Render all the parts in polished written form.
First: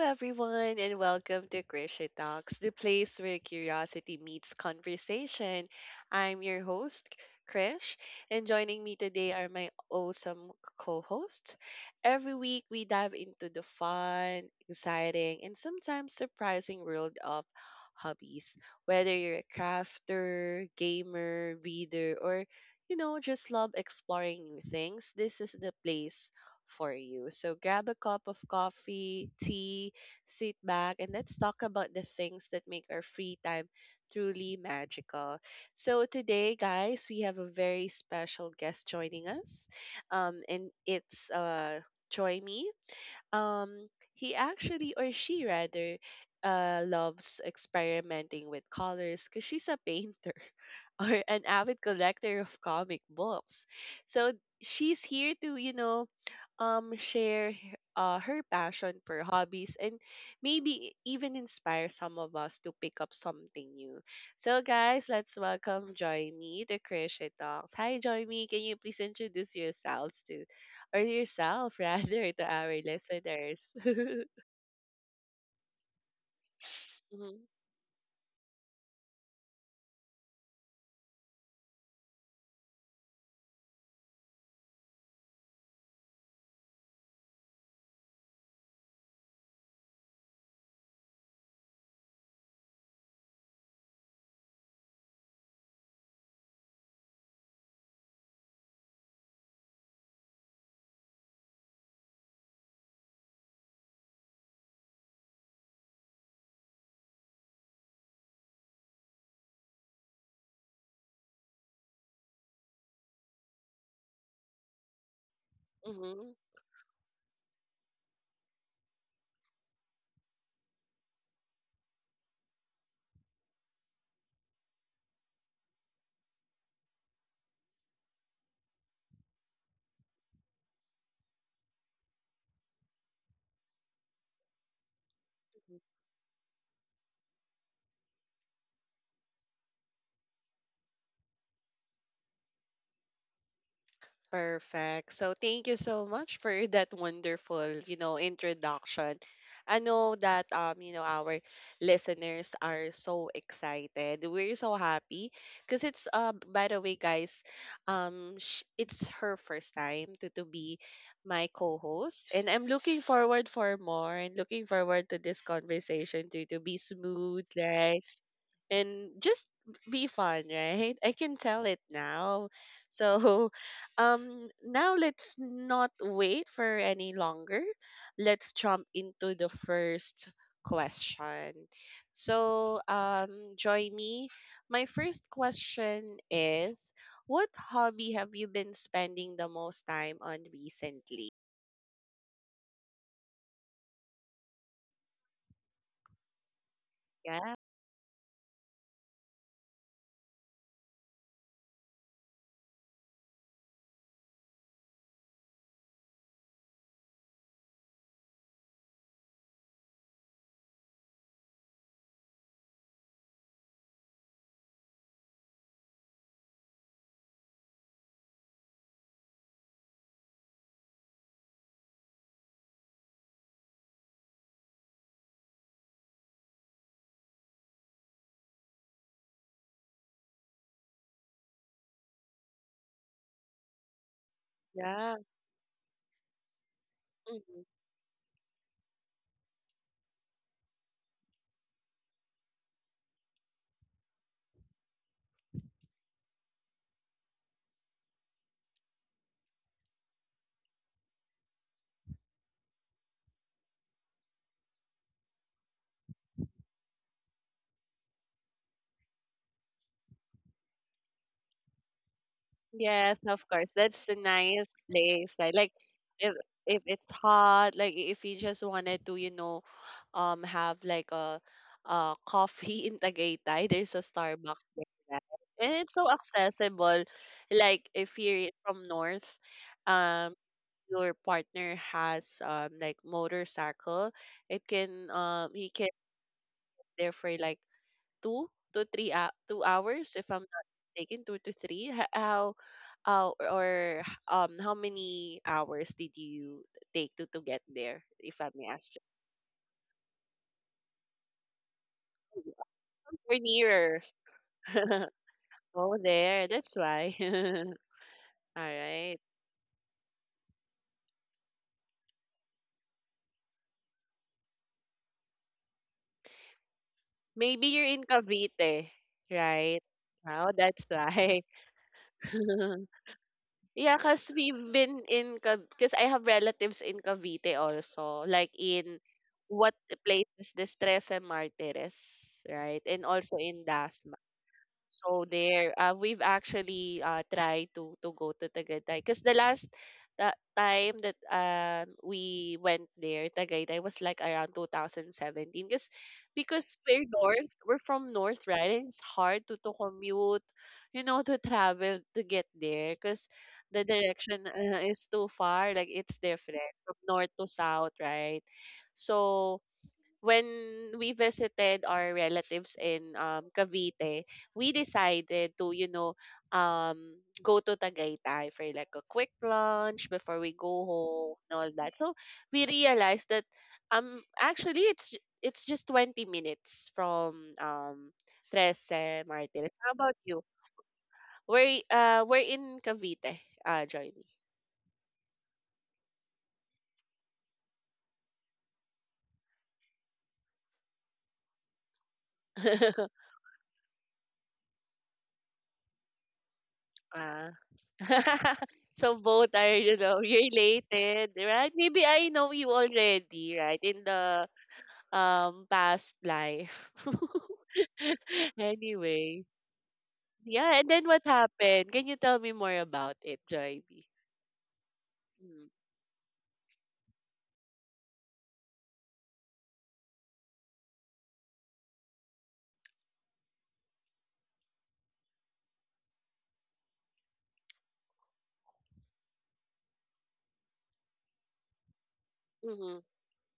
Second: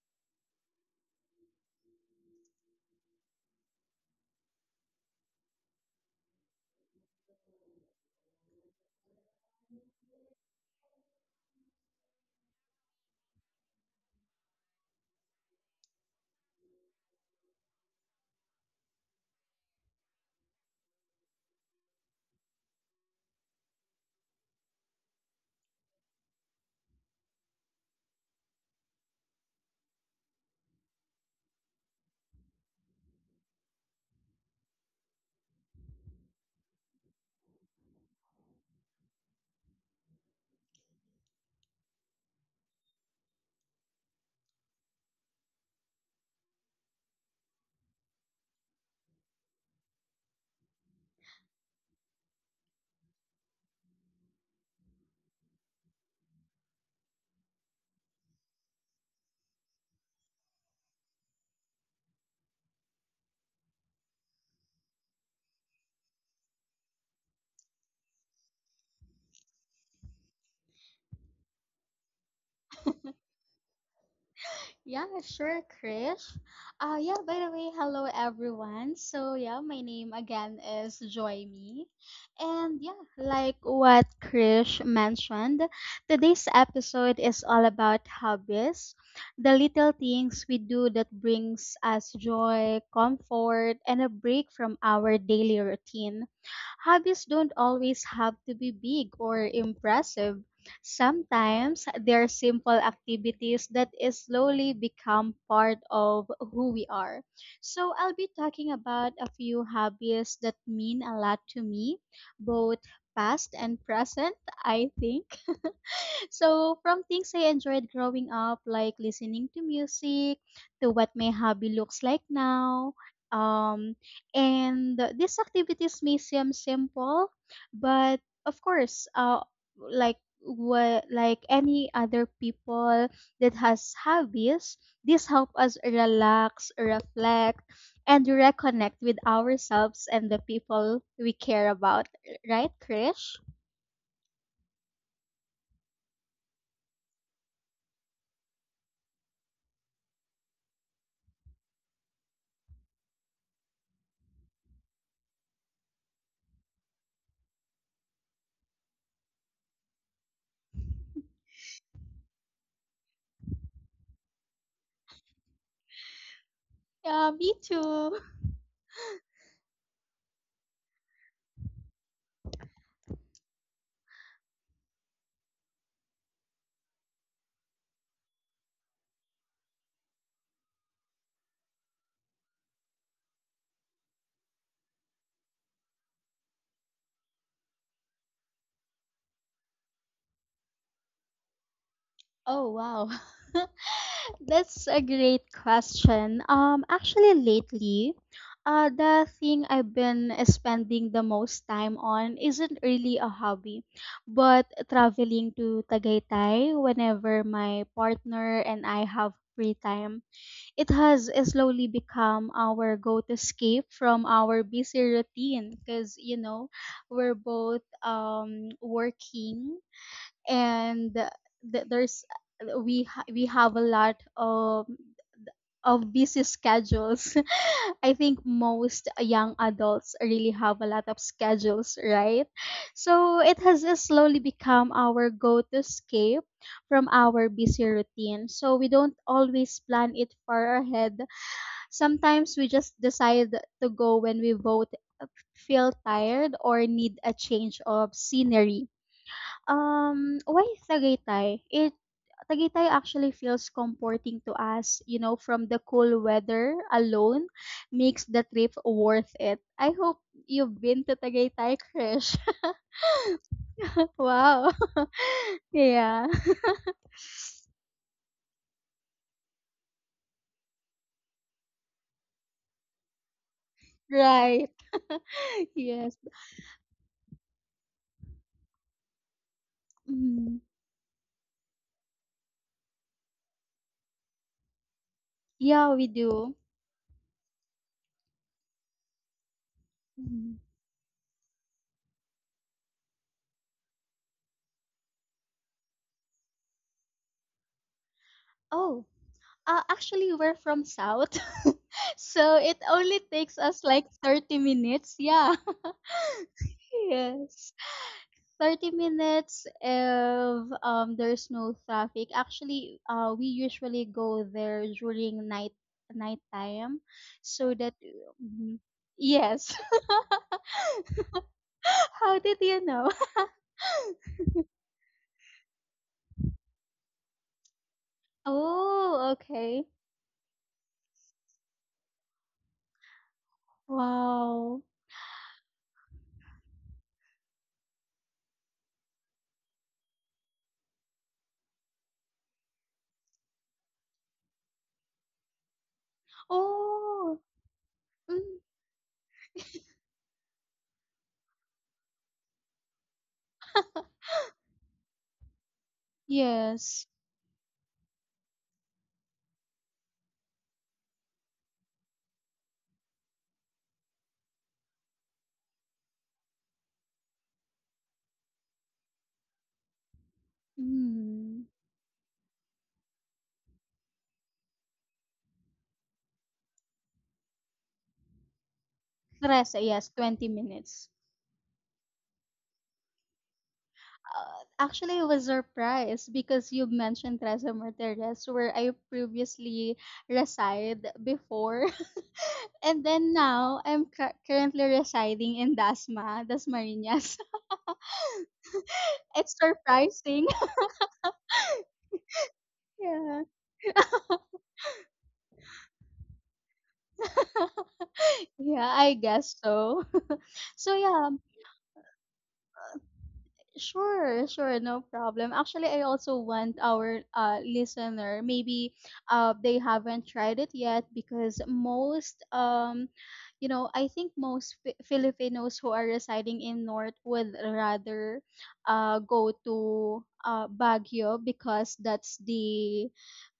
everyone, and welcome to Krisha Talks, the place where curiosity meets conversation. I'm your host, Krish, and joining me today are my awesome co hosts. Every week, we dive into the fun, exciting, and sometimes surprising world of hobbies. Whether you're a crafter, gamer, reader, or just love exploring new things. This is the place for you. So grab a cup of coffee, tea, sit back, and let's talk about the things that make our free time truly magical. So today, guys, we have a very special guest joining us, and it's Joy Me. Um, he actually, or she rather, loves experimenting with colors because she's a painter or an avid collector of comic books. So she's here to, share her passion for hobbies and maybe even inspire some of us to pick up something new. So, guys, let's welcome Joyme to Crochet Talks. Hi, Joyme. Can you please introduce yourselves to, or yourself rather, to our listeners? Yeah, sure, Krish. Yeah, by the way, hello everyone. My name again is Joy Me. And like what Krish mentioned, today's episode is all about hobbies, the little things we do that brings us joy, comfort, and a break from our daily routine. Hobbies don't always have to be big or impressive. Sometimes they're simple activities that is slowly become part of who we are. So I'll be talking about a few hobbies that mean a lot to me, both past and present, I think. Mm-hmm. So, from things I enjoyed growing up, like listening to music, to what my hobby looks like now. Um, and these activities may seem simple, but of course, like what like any other people that has hobbies, this help us relax, reflect, and reconnect with ourselves and the people we care about. Right, Krish? Perfect. So thank you so much for that wonderful, introduction. I know that our listeners are so excited. We're so happy because by the way, guys, it's her first time to be my co-host and I'm looking forward for more and looking forward to this conversation to be Yeah, smooth, me right? too. And just be fun, right? I can tell it now. So, now let's not wait for any longer. Let's jump into the first question. So, join me. My first question is, what hobby have you been spending the most time on recently? Oh wow. That's a great question. Actually Yeah, lately, uh the thing I've been spending the most time on isn't really a hobby, but traveling to Tagaytay whenever my partner and I have free time. It has slowly become our go-to escape from our busy routine because you know, we're both working and th- there's we have a lot of busy schedules. I think most young adults really have a lot of schedules, right? So it has just slowly become yeah. our go-to escape from our busy routine. So we don't always plan it far ahead. Sometimes we just decide to go when we both feel tired or need a change of scenery. Why Tagaytay? It Tagaytay actually feels comforting to us, you know, from the cool weather alone makes the trip worth it. I hope you've been to Tagaytay, Krish. Yes, of course. That's the Wow. nice place. I like Yeah. if if it's hot, like if you just wanted to, have like a coffee in Tagaytay, there's a Right. Starbucks there, right? And it's so Yes. accessible. Like if you're from north, um Mm. your partner has like motorcycle, it can he Yeah, can we do. there for like two to three 2 hours if I'm Mhm. not mistaken, two to three. How how many hours did you take to get there if I may ask Oh, actually, we're from South. you? So it only We're takes us nearer. like 30 minutes. Yeah. Oh there, that's why. Yes. All 30 right, minutes if there's no traffic. Actually, we usually go there during night time maybe so you're that in Mhm. Cavite, Yes. right? Oh, that's why. How did you know? Yeah, because we've been in, because I have relatives in Cavite also, like in Oh, what okay. place is this, Trece Martires, right? And also in Dasma. Wow. So there, we've actually tried to go to Tagaytay because the last time that we went there, Tagaytay, was like around 2017. Because we're Oh. north, we're from north, Mm, right? And it's hard to commute, you know, to travel to get there because the direction is too far. Like it's different from yes. north to south, right? So when we visited our relatives in Cavite, we decided to, um, go to Tagaytay for like a quick lunch before we go home and Mm. all that. So we realized that actually it's just 20 minutes from Trece Martires. Trece, How yes, about you? 20 minutes. We're in Cavite, Johnny. Actually I was surprised because you mentioned Trece Martires where I previously reside before. And then now I'm currently residing in Dasma, Dasmariñas. So It's both are, you know, surprising. related, right? Maybe I know you Yeah. already, right? In the past life. Yeah, I Anyway. guess so. Yeah, and So then what happened? Can you tell me more about it, Joybe? sure, sure, no problem. Actually, I also want our listener, maybe they haven't tried it yet because most you know, I think most Filipinos who are residing in North would rather go to Baguio because that's Mm-hmm. the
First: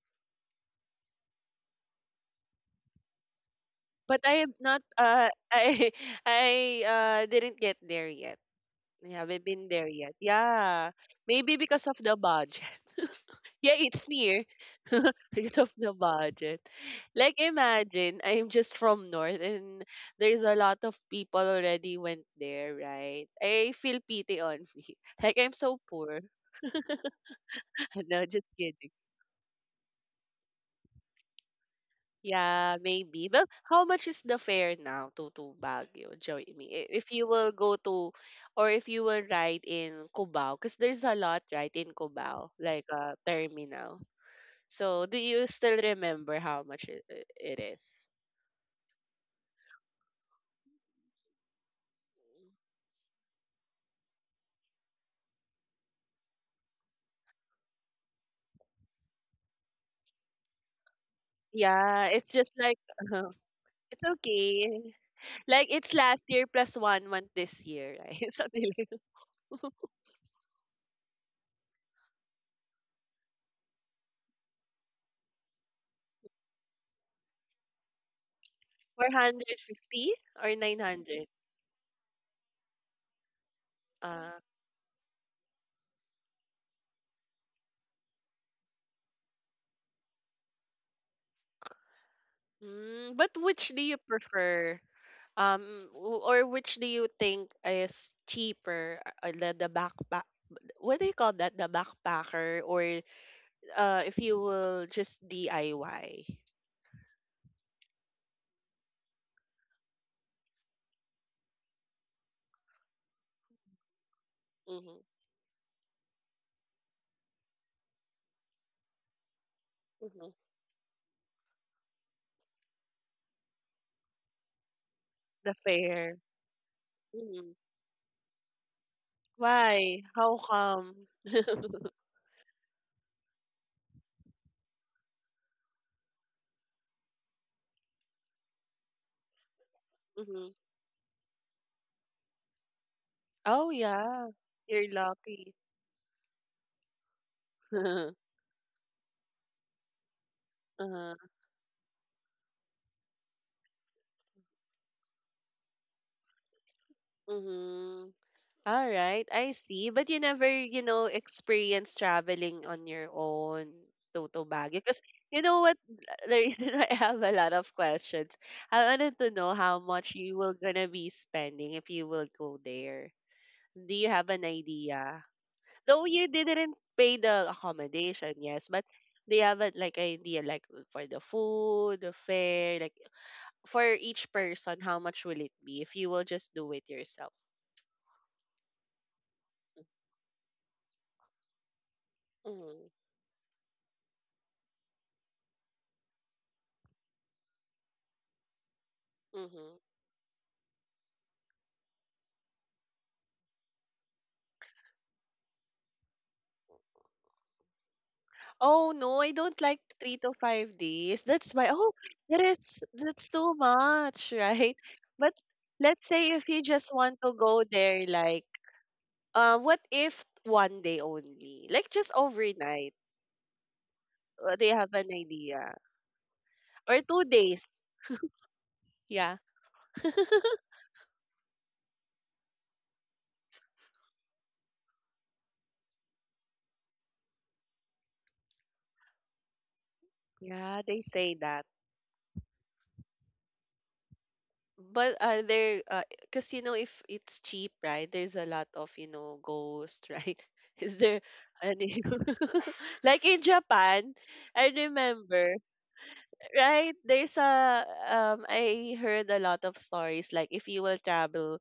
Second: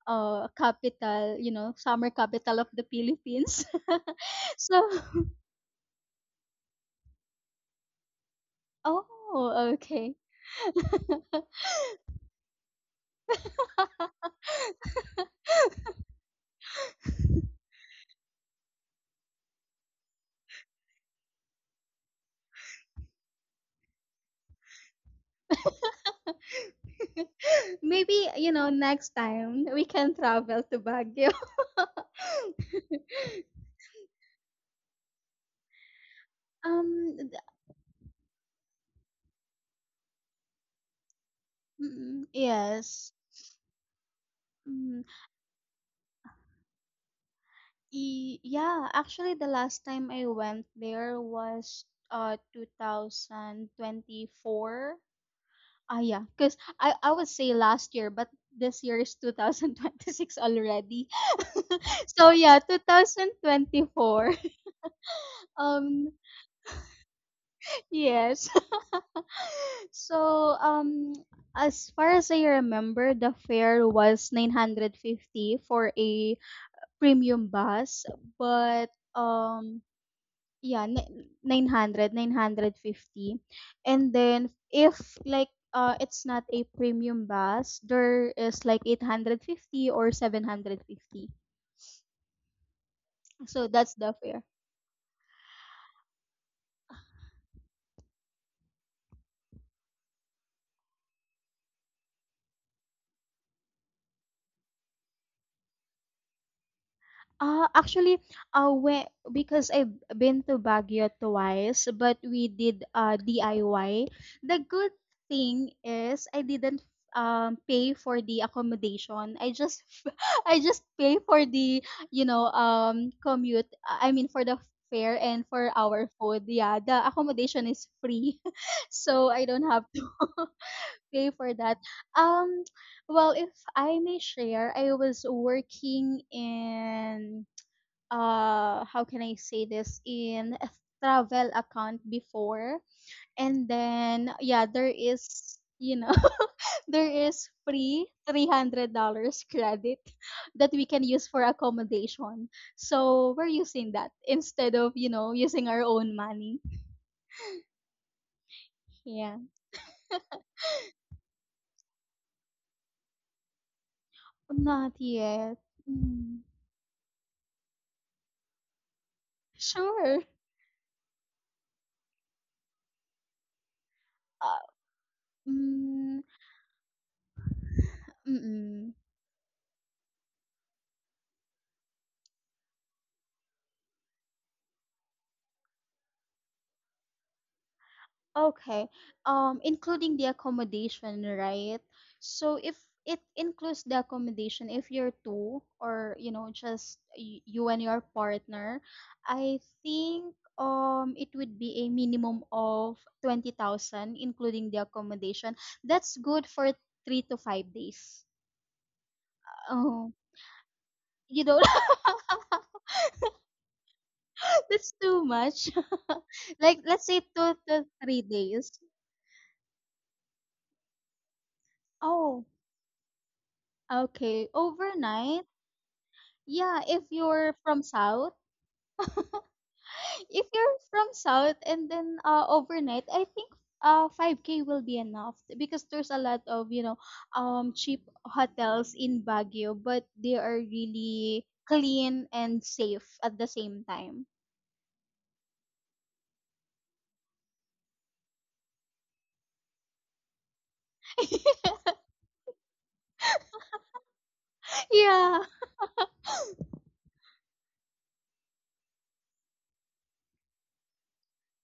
capital, you know, summer capital of the Philippines. But I am So, not I didn't get there yet. I haven't been oh, there yet. okay. Yeah. Maybe because of the budget. Yeah, it's near. Because of the budget. Like imagine I'm just from north and there's a lot of people already went there, right? I feel pity on me. Like I'm so poor. No, Maybe, just you know, kidding. next time we can travel to Baguio. Yeah, maybe. Well, how much is the fare now to Baguio? Join me. If Um, you th- will go to, or if you will ride in Cubao, because there's a lot right in mm, Cubao, like yes. a terminal. Mm, So, do you still remember how much it is? Yeah, actually the last time I went there was 2024. Ah, yeah. Because I would say last year, but this year is 2026 already. Yeah, So, it's just yeah, like it's 2024. okay. Like it's Um, last year plus 1 month this year, right? yes. Something like So, as far as I remember, the fare was 950 for a premium bus, but um. 450 or Yeah, ni 900. nine hundred fifty. And Uh, then if like it's not a premium bus, there is like 850 or 750. But So which do that's you the fare. prefer? Or which do you think is cheaper, the backpack? What do you call that? The backpacker, or if you will just DIY. Ah, actually, uh, we, because I've been to Baguio twice, but we did DIY. The good Mm-hmm. thing is I didn't pay for the accommodation. I just Mm-hmm. I just pay for the you know commute. I mean for the fare and The for our fair. food. Yeah, the Mm-hmm. accommodation is free, so I don't have Why? How to come? pay for that. Um, if I may share, I was working in how can I say this Mm-hmm. in a travel account before Oh and yeah, then there you're lucky. is you know there is free Uh-huh. $300 credit that we can use for accommodation, so we're using that instead of you know using our own money. Mm-hmm. All right, Yeah. I see. But you never, you know, experience traveling on your own to Baguio. Not Because you yet. know what? The Mm. reason why I have a lot of questions, I wanted to know how much Sure. you will gonna be spending if you will go there. Do you have an uh, idea? Though mm, you didn't pay the accommodation, yes, but mm-mm. do you have a, like idea like for the food, the fare, like for each person, how much will it be if you will just do it yourself? Okay. Including the accommodation, right? So if Mm-hmm. it includes the accommodation, if you're two or you know just you and your partner, I Mm-hmm. think it would be a minimum of 20,000, including the accommodation. That's good for 3 to 5 days. Oh, no, I don't like Oh, 3 to 5 days. you That's don't. why, oh, that is, that's too much, right? That's too But much. let's say if you Like just let's want say to two go to there, three like, days. What if 1 day only? Like, just Oh, overnight. okay. They have an Overnight. idea. Yeah, Or if two you're days. from South, Yeah. if you're from South and then overnight, I think 5K will be enough because there's a lot of, you know, cheap hotels in Baguio, but they are Yeah, they say really that. clean and safe at the same time. But are there, because you know, if it's cheap, right? There's a lot of, you know, ghosts, right? Is there any, like in Japan, I Yeah, remember, right? There's a, I heard a lot of stories, like if you will travel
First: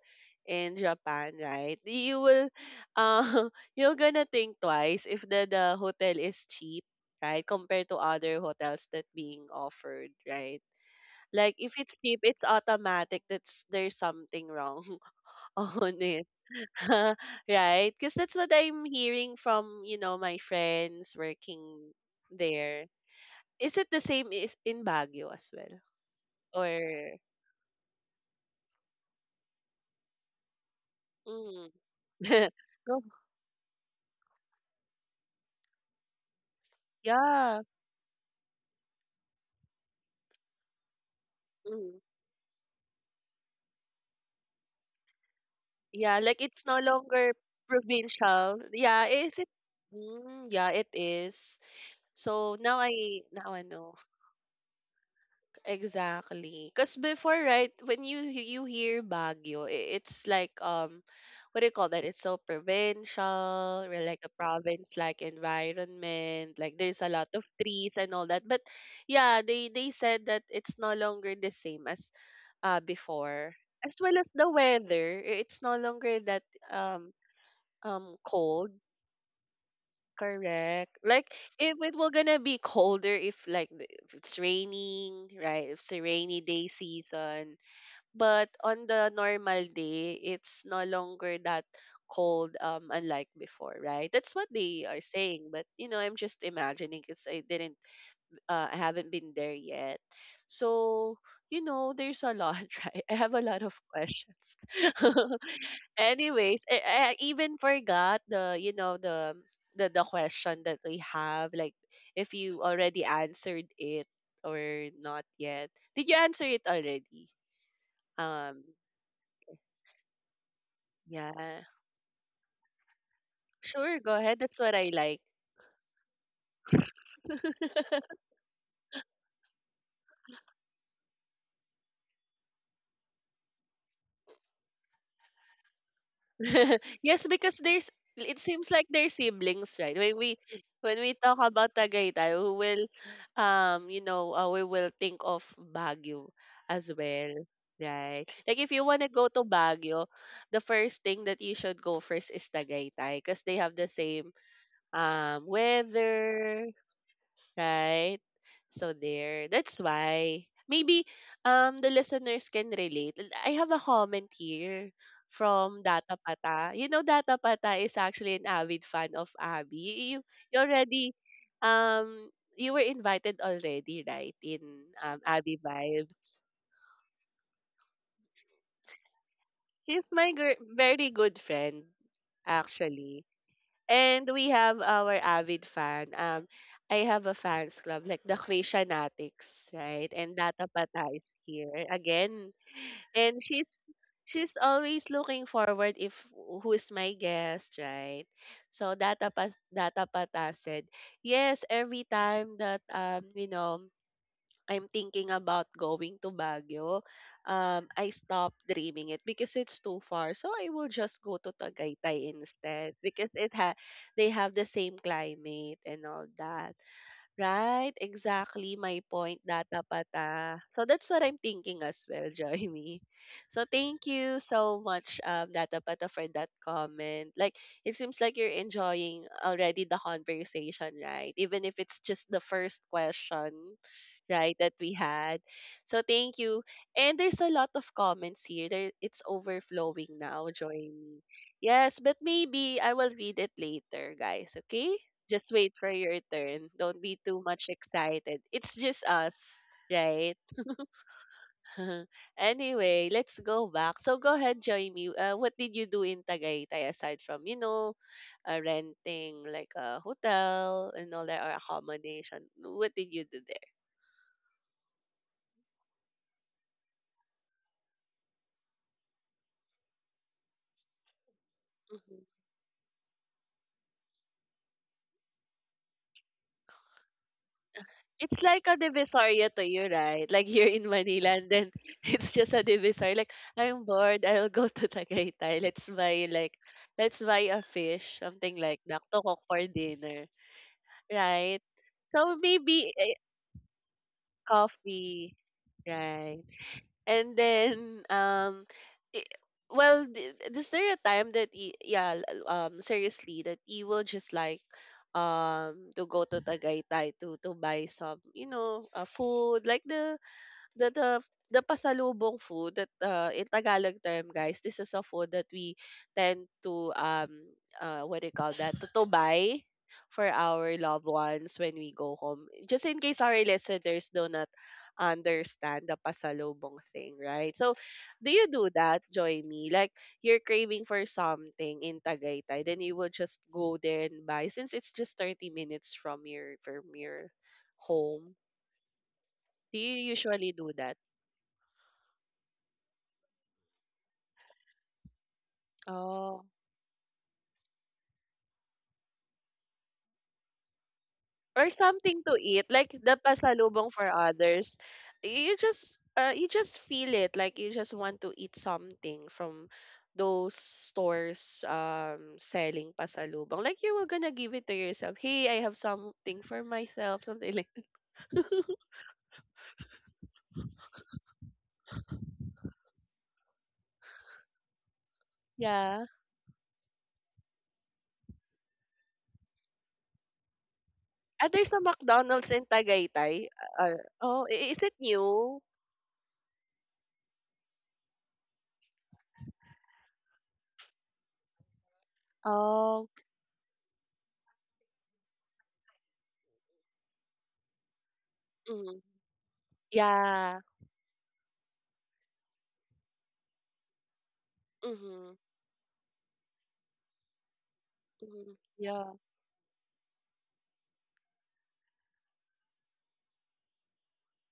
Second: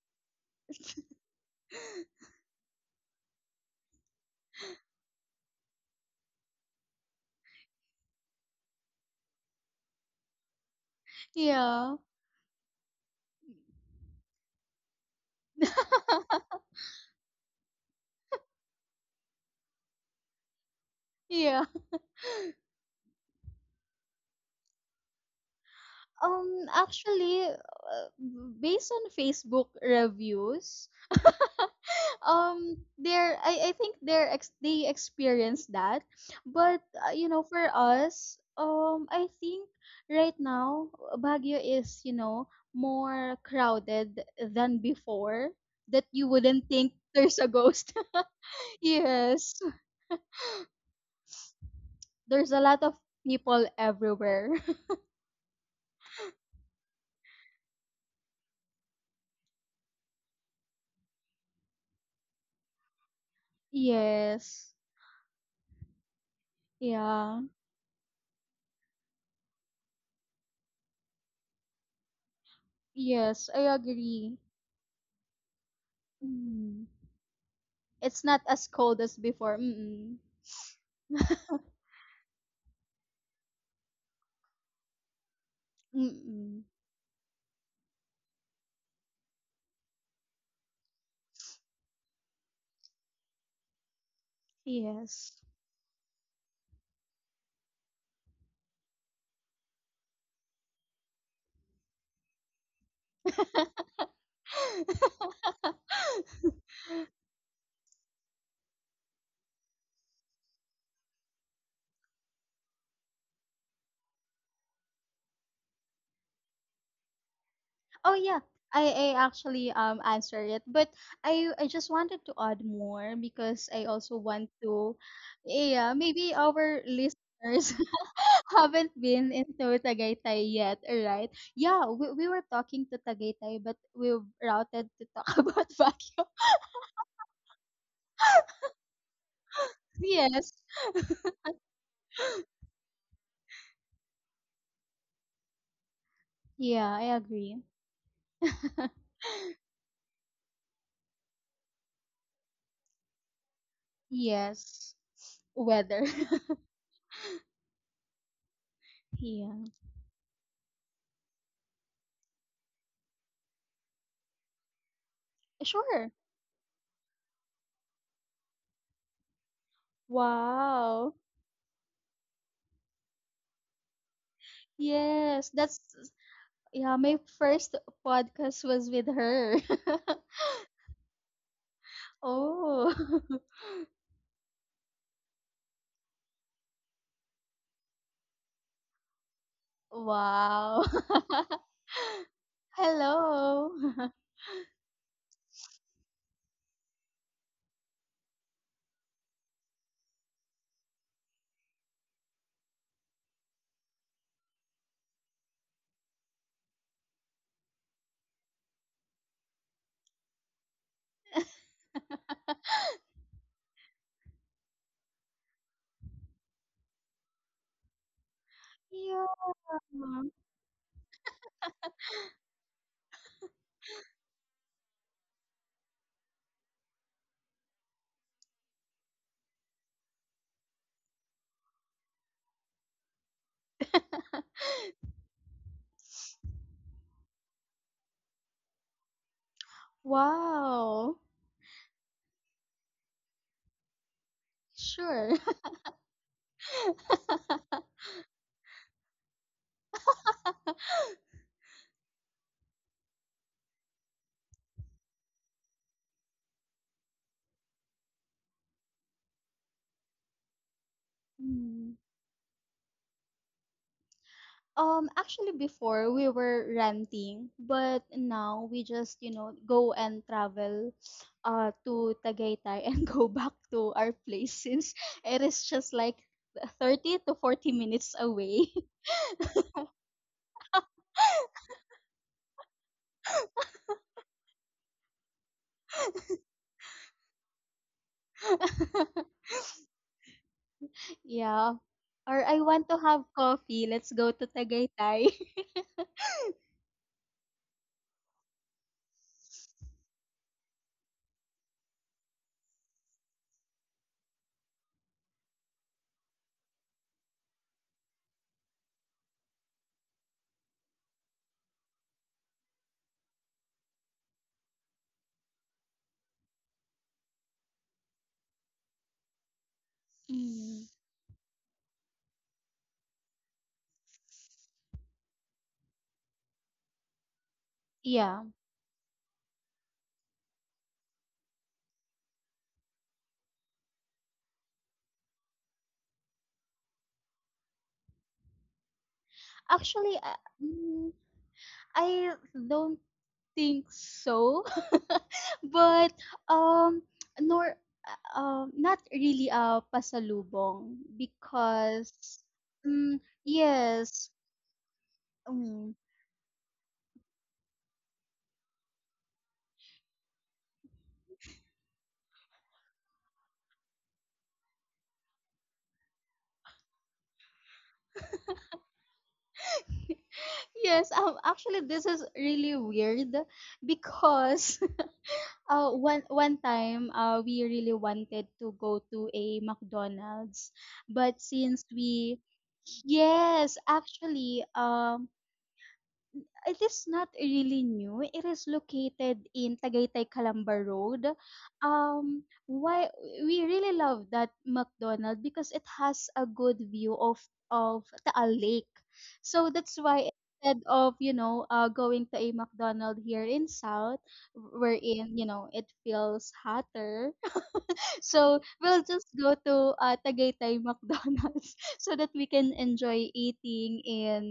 in Japan, right? You will, uh, you're gonna think twice if the hotel is cheap, right? Compared to other hotels that being offered, right? Like if yeah, it's cheap, it's automatic that's there's something wrong on it. Right? Because that's what I'm hearing from, you know, my friends working yeah. there. Is it the same is in Baguio as well? Or Actually, based on Facebook reviews, mm, no, they're I think they're they experience that, but you know yeah. for us I think right now Baguio Mm, is you know more crowded than before, that yeah, you like it's wouldn't no think longer there's a ghost. provincial. Yeah, is it Yes. mm, yeah, it is. There's So a lot of now I people know. everywhere. Exactly. Because before, right, when you hear Baguio, it's like what do you call that? It's so provincial, or like a Yes. province like environment, like there's a lot Yeah. of trees and all that. But yeah, they said that it's no longer the same as Yes, before. I As well as agree. the weather, it's no longer that Mm. um It's not as cold. cold as before. Mm. Correct. Like if it will gonna be colder if if it's raining, right? If it's a rainy day Mm. season. But on the normal day, it's no longer that cold unlike before, right? That's what they are Yes. saying, but you know, I'm just imagining because I didn't I haven't been there yet. So, you know, there's a lot, right? I have a lot of questions. Anyways, I even forgot the the the question that we have, like if you already answered it or not yet. Did you answer it already? Oh yeah, Um I actually answer it, but yeah. I just wanted to add more because I Sure, go also ahead. want That's what I to, like. yeah, maybe our listeners haven't been into Tagaytay yet, right? Yeah, we were talking to Tagaytay, but we routed to talk about Baguio. Yes, because there's it seems like they're siblings, right? Yes, When we talk about Tagaytay, we will we will think of Baguio as yeah, I well, agree. right? Like if you want to go to Baguio, the first thing that you should go first is Tagaytay because they have the same Yes, weather. weather, right? So there. Yeah, That's why maybe the listeners can relate. I have a comment here from sure. Data Pata. You know Data Pata is actually an avid fan of Abby. You already Wow. um you were invited already, right? In Yes, Abby that's. Vibes. Yeah, my first podcast was with her. She's my very good friend Oh. actually. And we have our avid fan. I have a fans club, like the Quesianatics, right? And Data Wow. Pata is here again. And Hello. She's always looking forward if who's my guest, right? So Data Pata said, yes, every time that, I'm thinking about going to Baguio, I stopped dreaming it because it's too far. So I will just go to Tagaytay instead because it ha they have the same climate and all that. Right, exactly my point, Yeah. data pata. So that's what I'm thinking as well, Joyme. So thank you so much, data pata, for that comment. Like, it seems like you're enjoying already the conversation, right? Even if it's just the first question, right, that we had. So thank you. And there's a lot of comments here. There, it's overflowing now, Wow. Joyme. Yes, but maybe I will read it later, guys. Okay. Sure. Just wait for your turn. Don't be too much excited. It's just us, right? Anyway, let's go back. So go ahead, join me. What did you do in Tagaytay aside from, you know, renting like a hotel and all that or Mm. accommodation? What did you do there? Actually, before we were renting, but now we just, you know, go and travel to Mm-hmm. Tagaytay and go back to our place since it is just like 30 to 40 minutes It's like away. a divisoria to you, right? Like here in Manila, and then it's just a divisoria. Like, I'm bored, I'll go to Tagaytay. Let's buy like, let's buy a fish, something like that, to cook for dinner, right? Yeah, So or I maybe want to eh, have coffee, let's go to Tagaytay. coffee, right? And then, i- well, is there a time that, yeah, seriously, that you will just like, to go to Tagaytay to buy some you know food like the the pasalubong food that in Tagalog term, guys, this is a food that we tend to what do you call that, to buy for our Mm. loved ones when we go home, just in case our listeners do not understand the pasalubong thing, right? So do Yeah. you do that, join me? Like, you're craving for something in Tagaytay, then you will just go there and buy since it's just 30 minutes from your home. Do you Actually, usually do that? mm, I don't think so. But Oh, um nor not really a pasalubong or because something to eat, like the mm, pasalubong for yes. others. Mm, You just feel it, like you just want to eat something from those stores selling pasalubong. Like you were gonna give it to yourself. Hey, I have something for myself, something like yes, actually this is really weird because yeah. one time, we really wanted to go to a McDonald's, but Ah, there's a since we, McDonald's in Tagaytay. yes, actually, Is it new? it is not really new. It is located in Tagaytay, Calamba Road. Um, Oh, why we really love that McDonald because it has a good view of Taal Lake. mm, So that's why yeah. instead of you know going to a McDonald here in South, Mm-hmm, wherein you know it feels hotter, mm-hmm, so we'll yeah. just go to Tagaytay McDonald's so that we can enjoy eating in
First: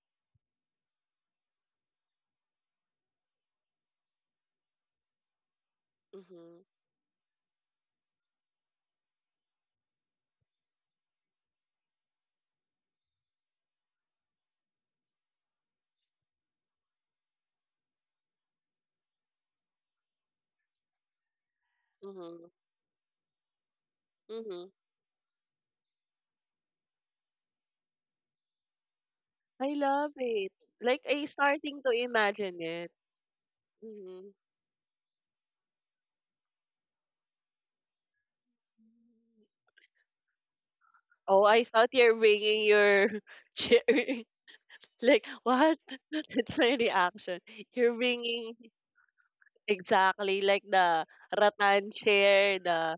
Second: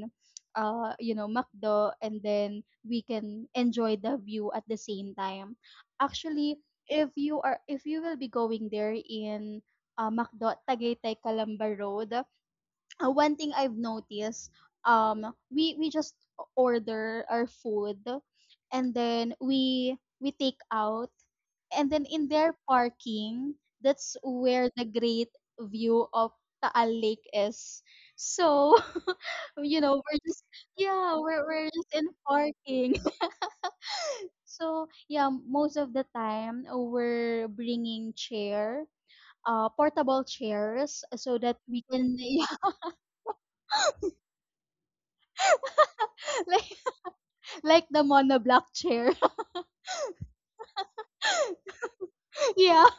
you know McDo and then we can enjoy the view at the same time. Actually, Mm-hmm, if you are if you will be going there in McDo at Tagaytay Calamba Road, one thing I've noticed um we just order our food and then we take out and then in mm-hmm, their parking, that's mm-hmm. where the great view of Taal Lake is. So, I you know, love we're just it. Like yeah, I we're starting just to in imagine it. parking. Mhm. So, yeah, most of the time we're bringing chair, portable chairs so Oh, that I we thought can you're yeah, bringing your chair. Like what? That's like my reaction. like You're the bringing monoblock chair. exactly like the rattan chair, Yeah. the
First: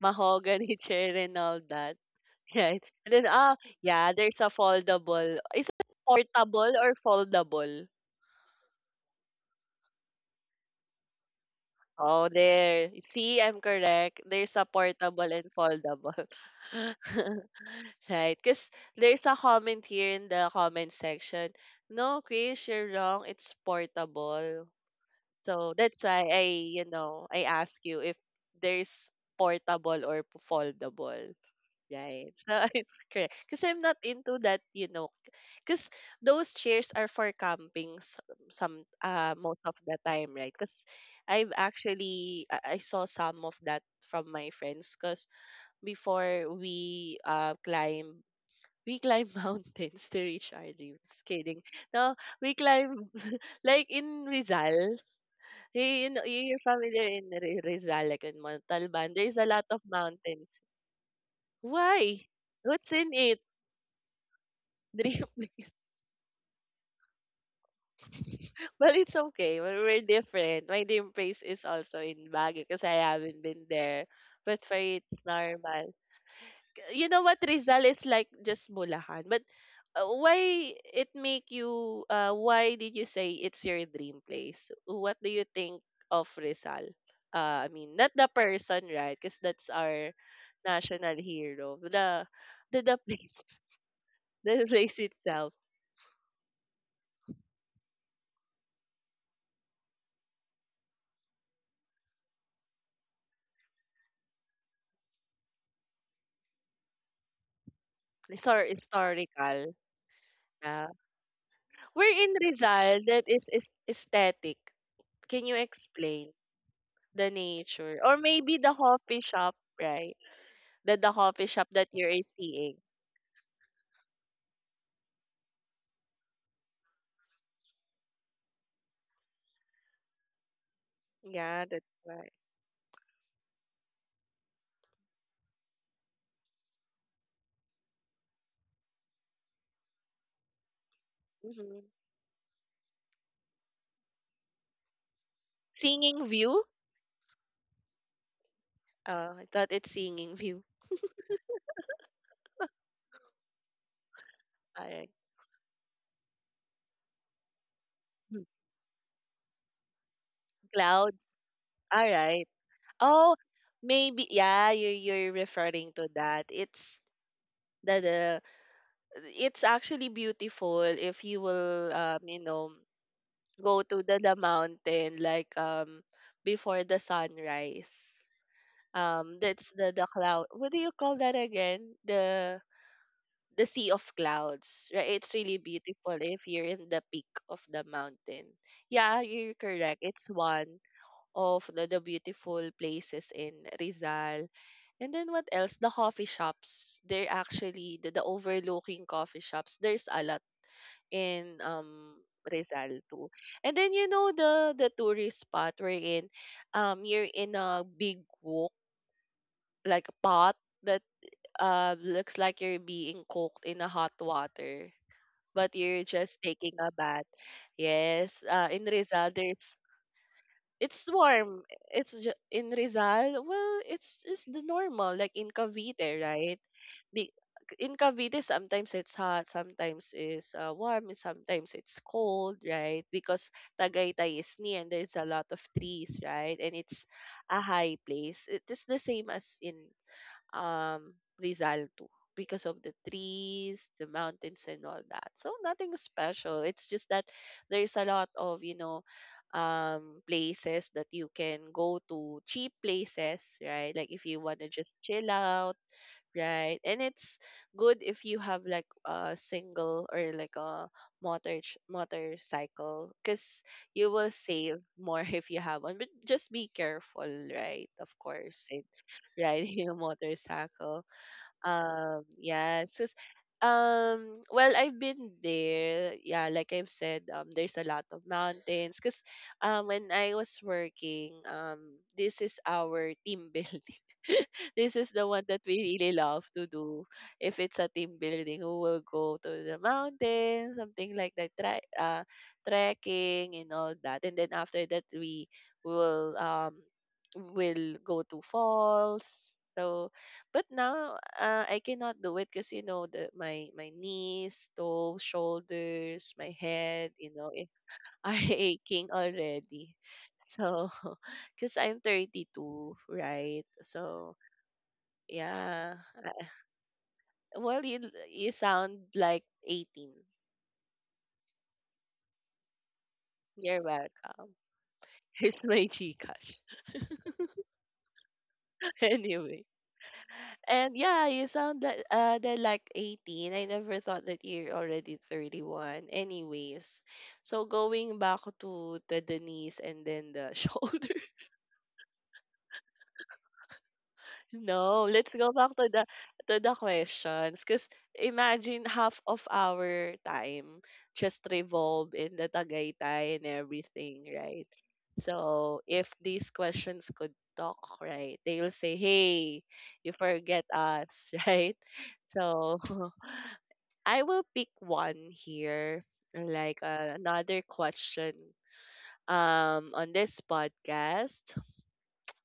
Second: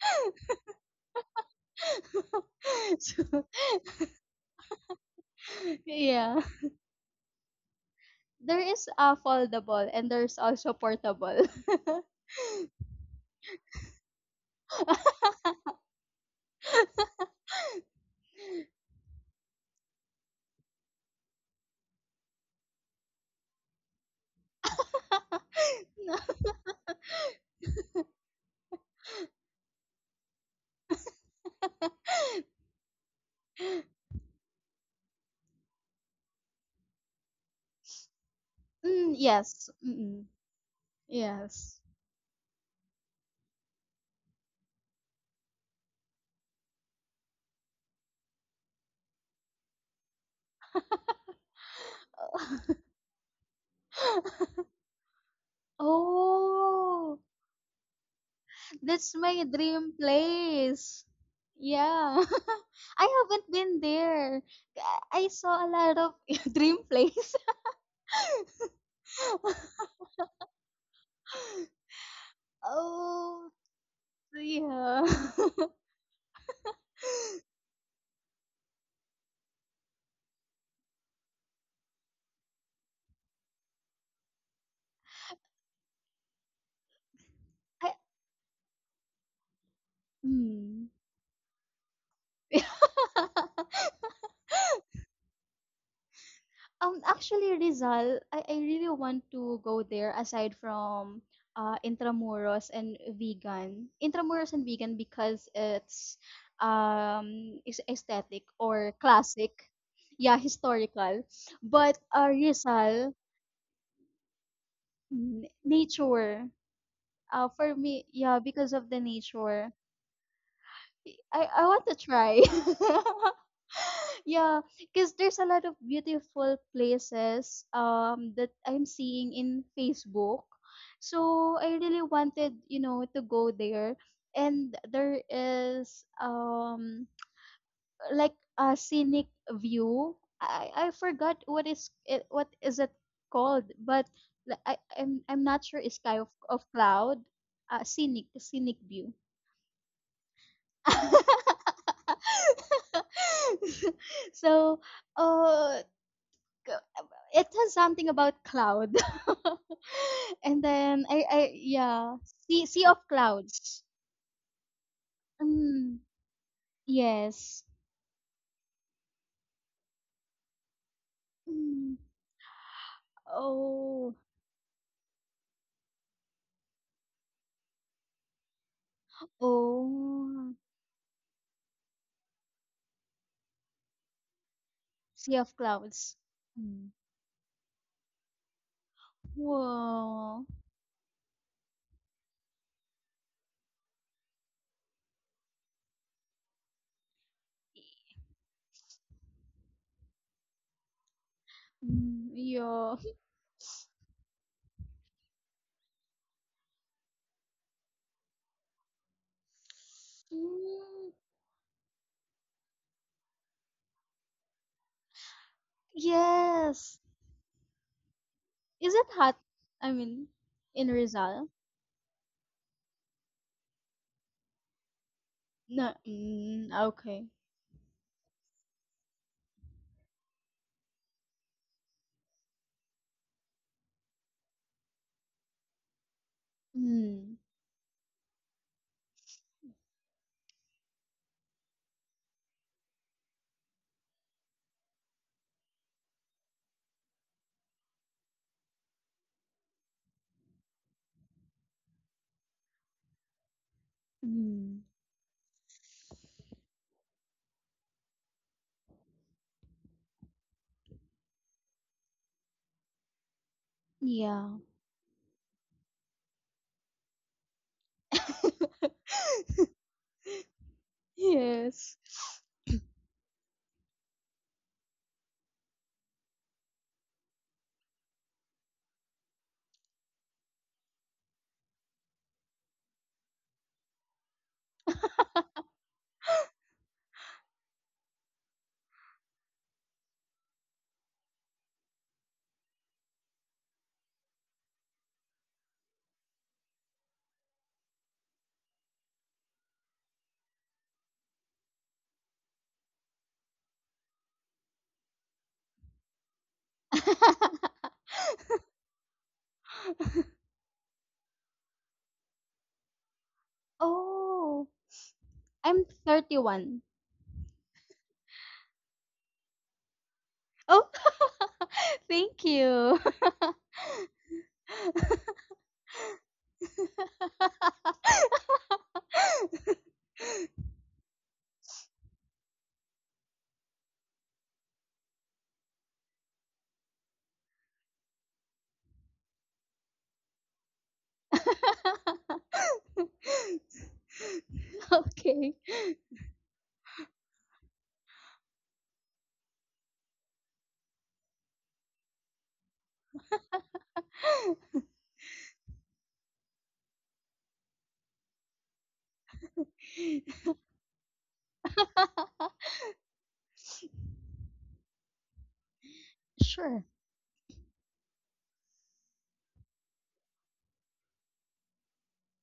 mahogany chair, and all that. Right? And then So, ah, yeah, there's a foldable. Is it yeah. portable or foldable? There is a foldable and there's also portable. Oh, there. See, I'm correct. There's a portable and foldable. Right, because there's a comment here in the comment section. No, Chris, you're wrong. It's portable. So that's why I, you know, I ask you if there's portable or foldable. Right. So I'm correct. Because I'm not into that, you know, because those chairs are for camping some Mm, most yes. of the Mm-mm. time, right? Because I've Yes. actually I I saw some of that from my friends because before we climb, we climb mountains to reach our dreams. Kidding. No, we climb like in Rizal. You know, you're familiar Oh, in Rizal, like in Montalban. that's There's my a lot of dream mountains. place. Yeah. Why? What's I in it? haven't been there. I Dream saw place. a lot of dream place. But it's okay. We're, we're different. My dream place is also in Baguio because I haven't Oh, been there. But for you, yeah. it's normal. You know what Rizal is like, just Bulahan, but why it make you why did you say it's your dream place? What do you think of Rizal? I I, mean not the person, right? Because that's our mm. national hero. The place the place itself. Actually, Rizal, I really want to go there aside from Intramuros and vegan. Intramuros and vegan because it's is It's aesthetic our or classic, historical, yeah, yeah. historical. But We're in Rizal Rizal, that is aesthetic. Can you explain nature. the For nature, me, or yeah, maybe the because of the coffee shop, nature, right? The coffee shop I want that to you're try. seeing. Yeah, because there's a lot of beautiful places that I'm seeing in Facebook. So Yeah, I that's really right. wanted, you know, to go there. And there is like a scenic view. I forgot Hmm. What is it called, but I'm not sure it's sky Singing view? of cloud. Scenic view. Oh, I thought it's singing view. So All right. uh uh, it has something about cloud and then Clouds. I All yeah right. sea of Oh, clouds maybe yeah, you you're referring mm, to that. It's yes the it's actually beautiful if you will mm, you know go to oh the mountain like before the sunrise. That's the cloud. oh What do you call that again? The sea of clouds, right? It's sea of really beautiful clouds if you're in mm. the peak of the mountain. Yeah, you're correct. It's Wow. one of the beautiful places in Rizal. And then what else? The coffee shops. They're actually the overlooking coffee shops. There's a lot in Mm, yeah. Rizal too. And then you know the tourist spot we're in, you're in a big wok like a pot that Mm, looks like you're being cooked in a hot water, but you're just taking a yes. bath. Yes, in Is it Rizal, hot? there's I mean in it's Rizal? warm. It's in Rizal. Well, it's just the normal, like in No. Cavite, right? Mm, okay. Be- in Cavite, sometimes it's hot, sometimes it's warm, and sometimes it's cold, right? Because Tagaytay is near and there's a lot of trees, right? And it's Mm. a high place. It is the same as in um, Rizal too because of the trees, the mountains, and all that. So nothing special. It's just that there's a lot of you know places that you can go to, cheap places, right? Like if you want to Mm. just chill out, right? And it's good if you have like a single or like a motor motorcycle because you will Yeah. save more if you have one, but just be careful, right? Of course. And riding a motorcycle. Yes. Yeah, it's just, well, I've been there. Yeah, like I've said, there's a lot of mountains. Cause, when I was working, this is our team building. This is the one that we really love to do. If it's a team building, we will go to the mountains, something like that, trekking and all that. And then after that, we will um will go to falls. So but now, I cannot do it because you know the my knees, toes, shoulders, my head, you know, eh, are aching already. So, because I'm 32, right? So Oh, I'm yeah. 31. Well, you you sound like 18. Oh. Thank you. You're welcome. Here's my Gcash. Anyway, and yeah, you sound like they're like 18. I never thought that you're already 31. Anyways, so going back to the knees and then the shoulder. No, let's go Okay. back to the questions. Cause imagine half of our time just revolve in the Tagaytay and everything, right? So if these questions could talk, right, they'll say, Hey, you forget us, right? So I will pick one here, like Sure. Another question on this podcast.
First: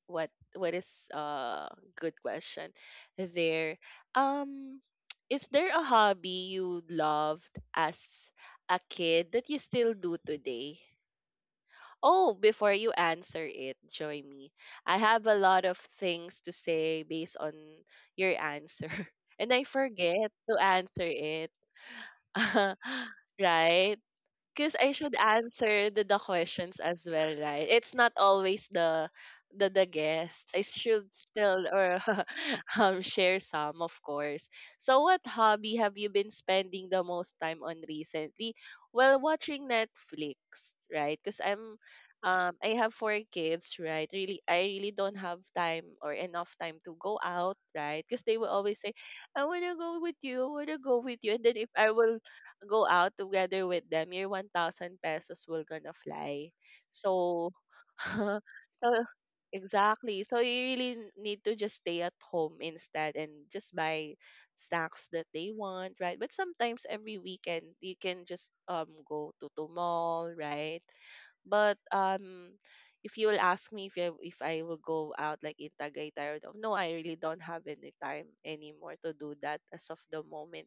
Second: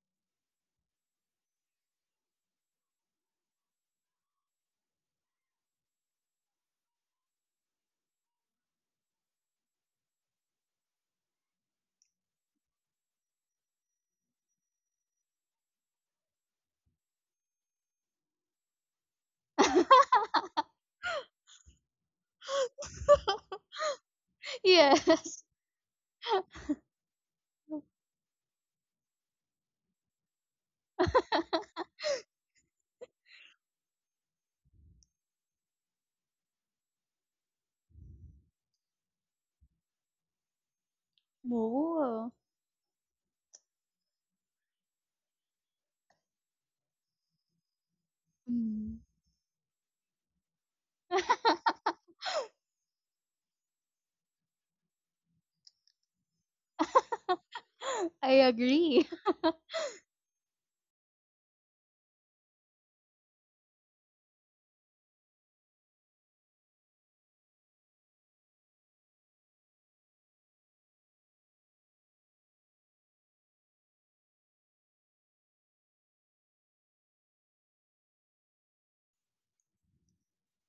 What what is good question there? Um is there a hobby you loved as a kid that you still do today? Oh, before you answer it, join me. I have a lot of things to say based on your answer. And I forget to answer it. Right? Because I should Yes. answer the questions as well, right? It's not always the guest. I should still or share some, of course. So what hobby have you been spending the most time on recently? Well, watching Netflix, right? Because I'm Oh. I have 4 kids, right? Really I really don't have time or enough time to go out, right? Because they will always say, Mm. I wanna go with you, I wanna go with you. And then if I will go out together with them, your 1,000 pesos will gonna fly. So, I so agree. exactly. So you really need to just stay at home instead and just buy snacks that they want, right? But sometimes every weekend you can just go to the mall, right? But if you will ask me if I will go out like in Tagaytay or no, I really don't have any time anymore to do that as of the moment.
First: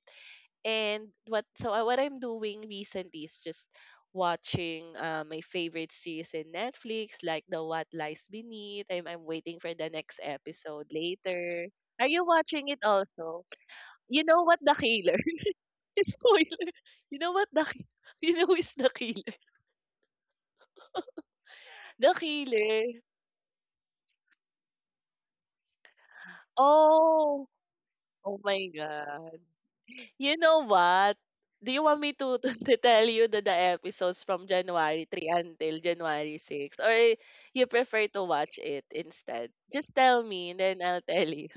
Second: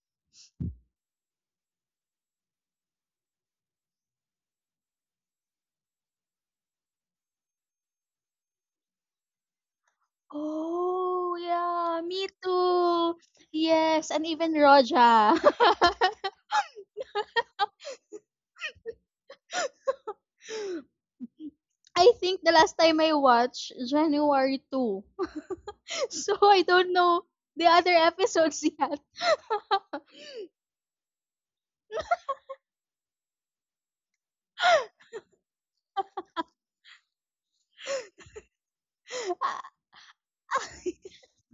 And what so what I'm doing recently is just watching my favorite series in Netflix, like the What Lies Beneath. I'm waiting for the next episode Oh, later. yeah, Are you me watching it too. also? Yes, You and know even what the killer? Roja. Spoiler. You know what the you know who is the killer? The I think the last killer. time I watched January 2. So I don't know Oh, the other oh my episodes yet. god. You know what? Do you want me to, to, tell you the episodes from January 3 until January 6? Or you prefer to watch it instead? Just tell me and then I'll tell you.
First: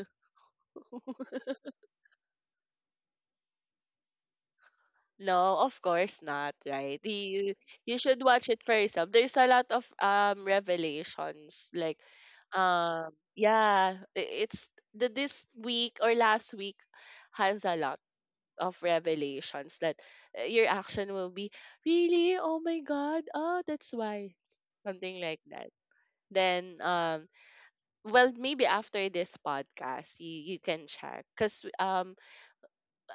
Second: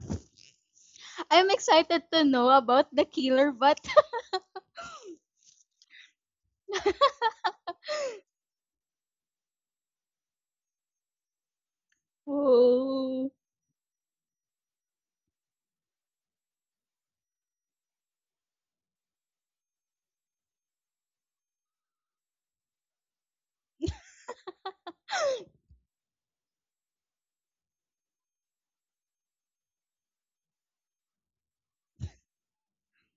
I'm excited to know about the killer, but No, of course not, right? You should watch it for yourself. There's a lot of revelations like um oh, yeah, it's the this week or last week has a lot of revelations that your action will be really, oh my god, oh that's why, something like that. Then well maybe after this podcast you can check because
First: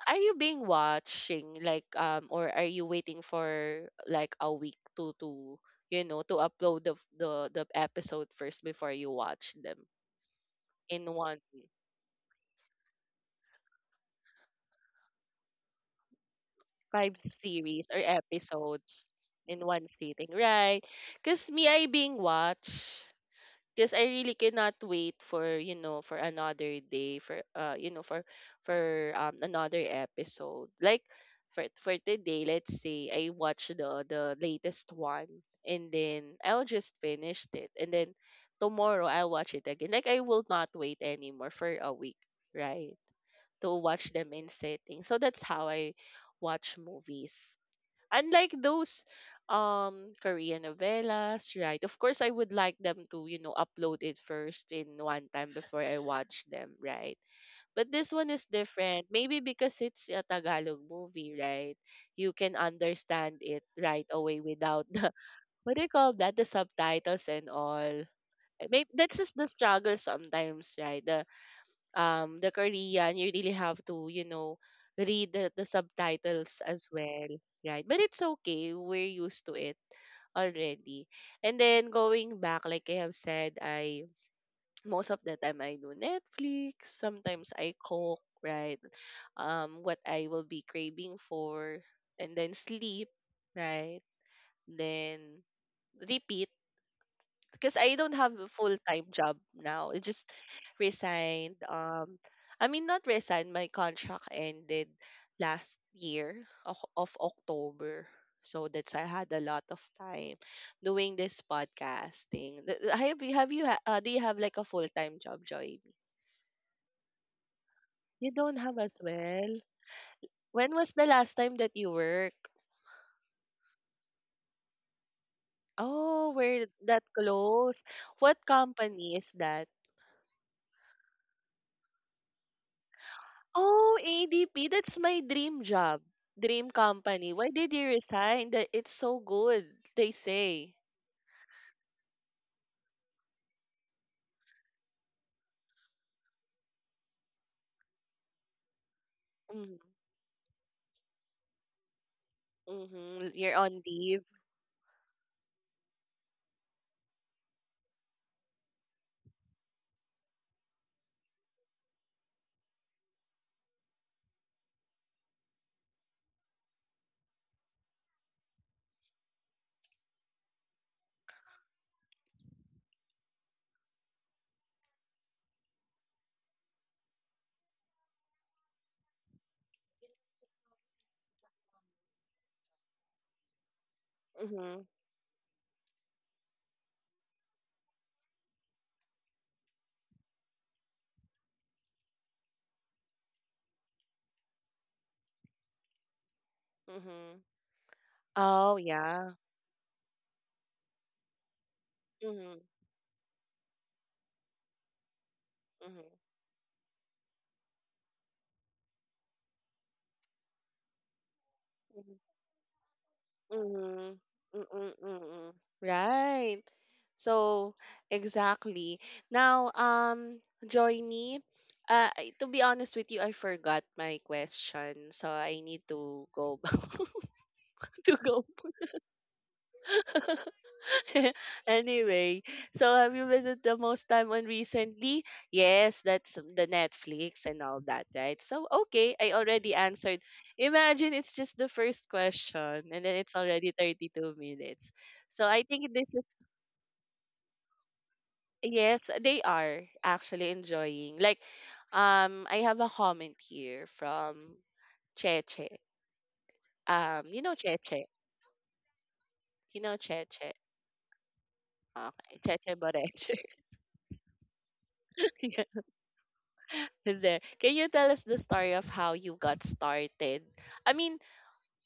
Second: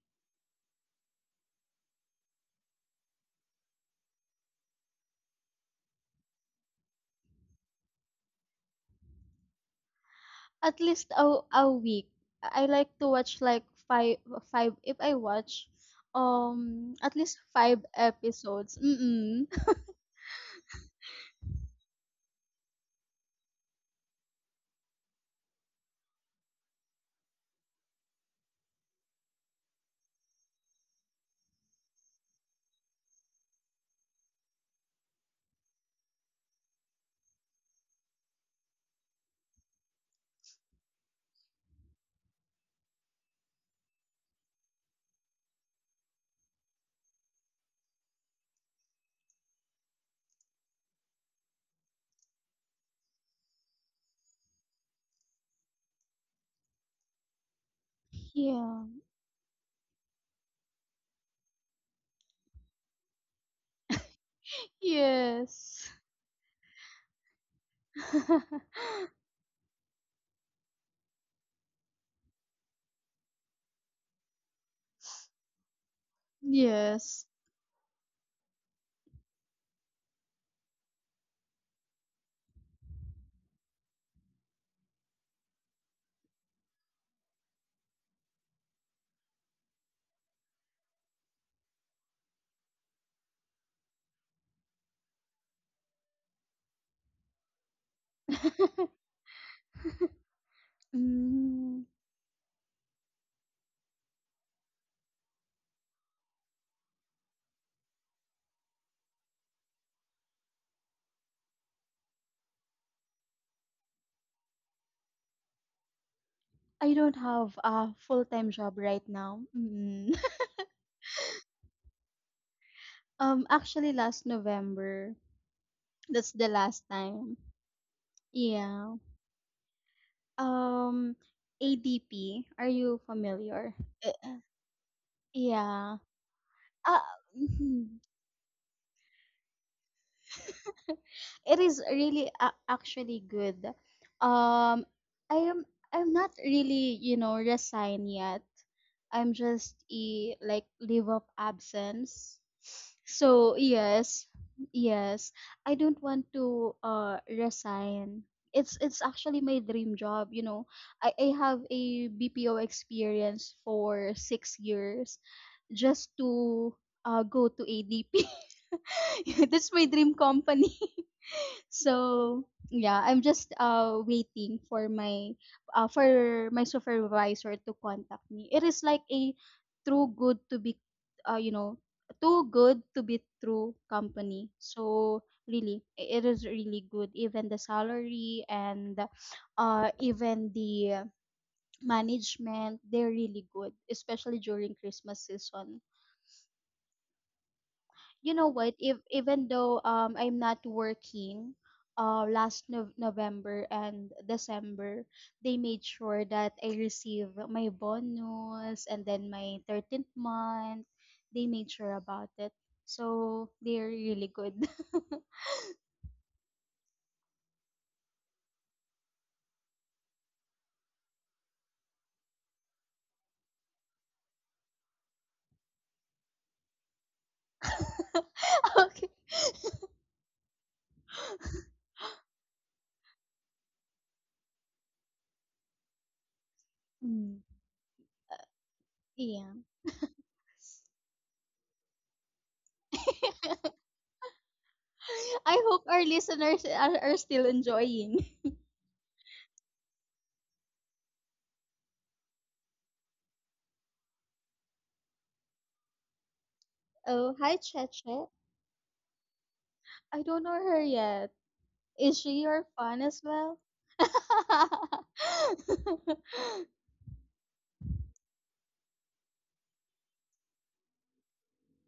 are you being watching like or are you waiting for like a week to you know to upload the episode first before you watch them at in least one a week. I like to watch like five if I watch at five least five series or episodes. episodes Mm-mm. in one sitting, right? Because me, I being watched. Because I really cannot wait for for another day for you know for for another episode like for today, let's say I watch the latest one, and then I'll just finish it, and then tomorrow I'll watch it again. Like I will not wait anymore for a week, right, to watch them in setting. So that's how I watch movies, unlike those Korean novellas, right? Of course, I would like them to, you know, upload it first in one time before I watch them, right? But this one is Yeah. different. Maybe because it's a Tagalog movie, right? You can understand it right away without the what do Yes. you call that? The subtitles and all. Maybe that's just the struggle sometimes, right? The Korean, you really have to, you know, read the subtitles as Yes. well, right? But it's okay. We're used to it already. And then going back, like I have said, I most of the time I do Netflix. Sometimes I cook, right? What I will be craving for, and then sleep, right? Then repeat, because I don't have a full-time job now. I just resigned. Mm, I mean, not resigned. My contract ended last year of October. So that's, I had a lot of time doing this podcasting. Have you do you have like a full-time job, Joy? I don't have a You full-time don't have job as right now. well. Mm. When was the last time that you worked? Actually last November, Oh, that's the we're last that time. close. What Yeah. company is that? Um, ADP, are you familiar? Oh, Uh, ADP, that's my dream yeah. job, dream Uh, company. Why did you resign? That it's so good, they say. It is really actually good. Um, I am I'm not really resigned yet. I'm Mm-hmm. just a like leave of absence. Mm-hmm. You're So on leave. yes, yes, I don't want to resign. It's actually my dream job. I have a BPO experience for 6 years just to go to ADP. That's my dream company. So yeah, I'm just waiting for my supervisor to contact me. It is like a true good to be you know too good to be true company. Mm-hmm. So really, it is really good. Even the salary and even the management, they're really good, especially during Christmas season. Mm-hmm. You know what, Oh, if yeah. even though I'm not working Mm-hmm. last November and december, they made Mm-hmm. sure that I receive my bonus and then my 13th month. They made sure about it, so they're Mm-hmm. really good. Mm-hmm. Right. So, exactly. Now, Joynie, I- to be honest with you, I forgot my question, so I need to go back to go. Okay. Anyway, so have you visited the most time on recently? Yes, that's the Mm, Netflix and all that, right? So okay, I yeah. already answered. Imagine it's just the first question and then it's already 32 minutes. So I I hope think our this is, listeners are still enjoying. yes, they are actually enjoying. Like I have a comment here from Cheche. Oh, You know hi Cheche. Cheche, You know I don't know Cheche. her yet. Is Okay, she your Cheche fan as Boreche. well? There. Can you tell us the story of how you got started? I mean,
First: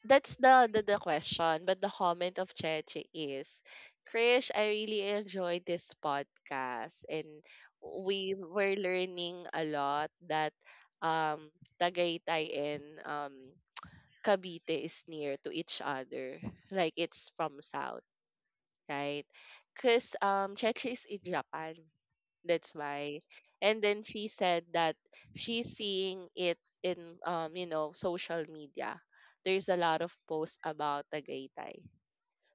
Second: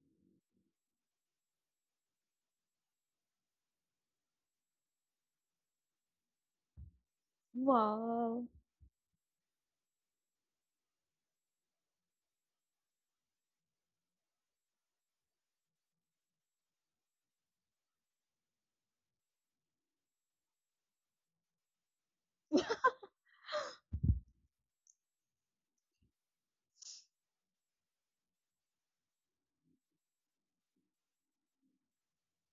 that's the question, but the comment of Cheche is, Krish, I really enjoyed this podcast and we Wow. were learning a lot that um Tagaytay and Cavite is near to each other. Like it's from south, right? Because Cheche is in Japan. That's why. And then she said that she's seeing it in you know, social media. There's a lot of posts about Tagaytay.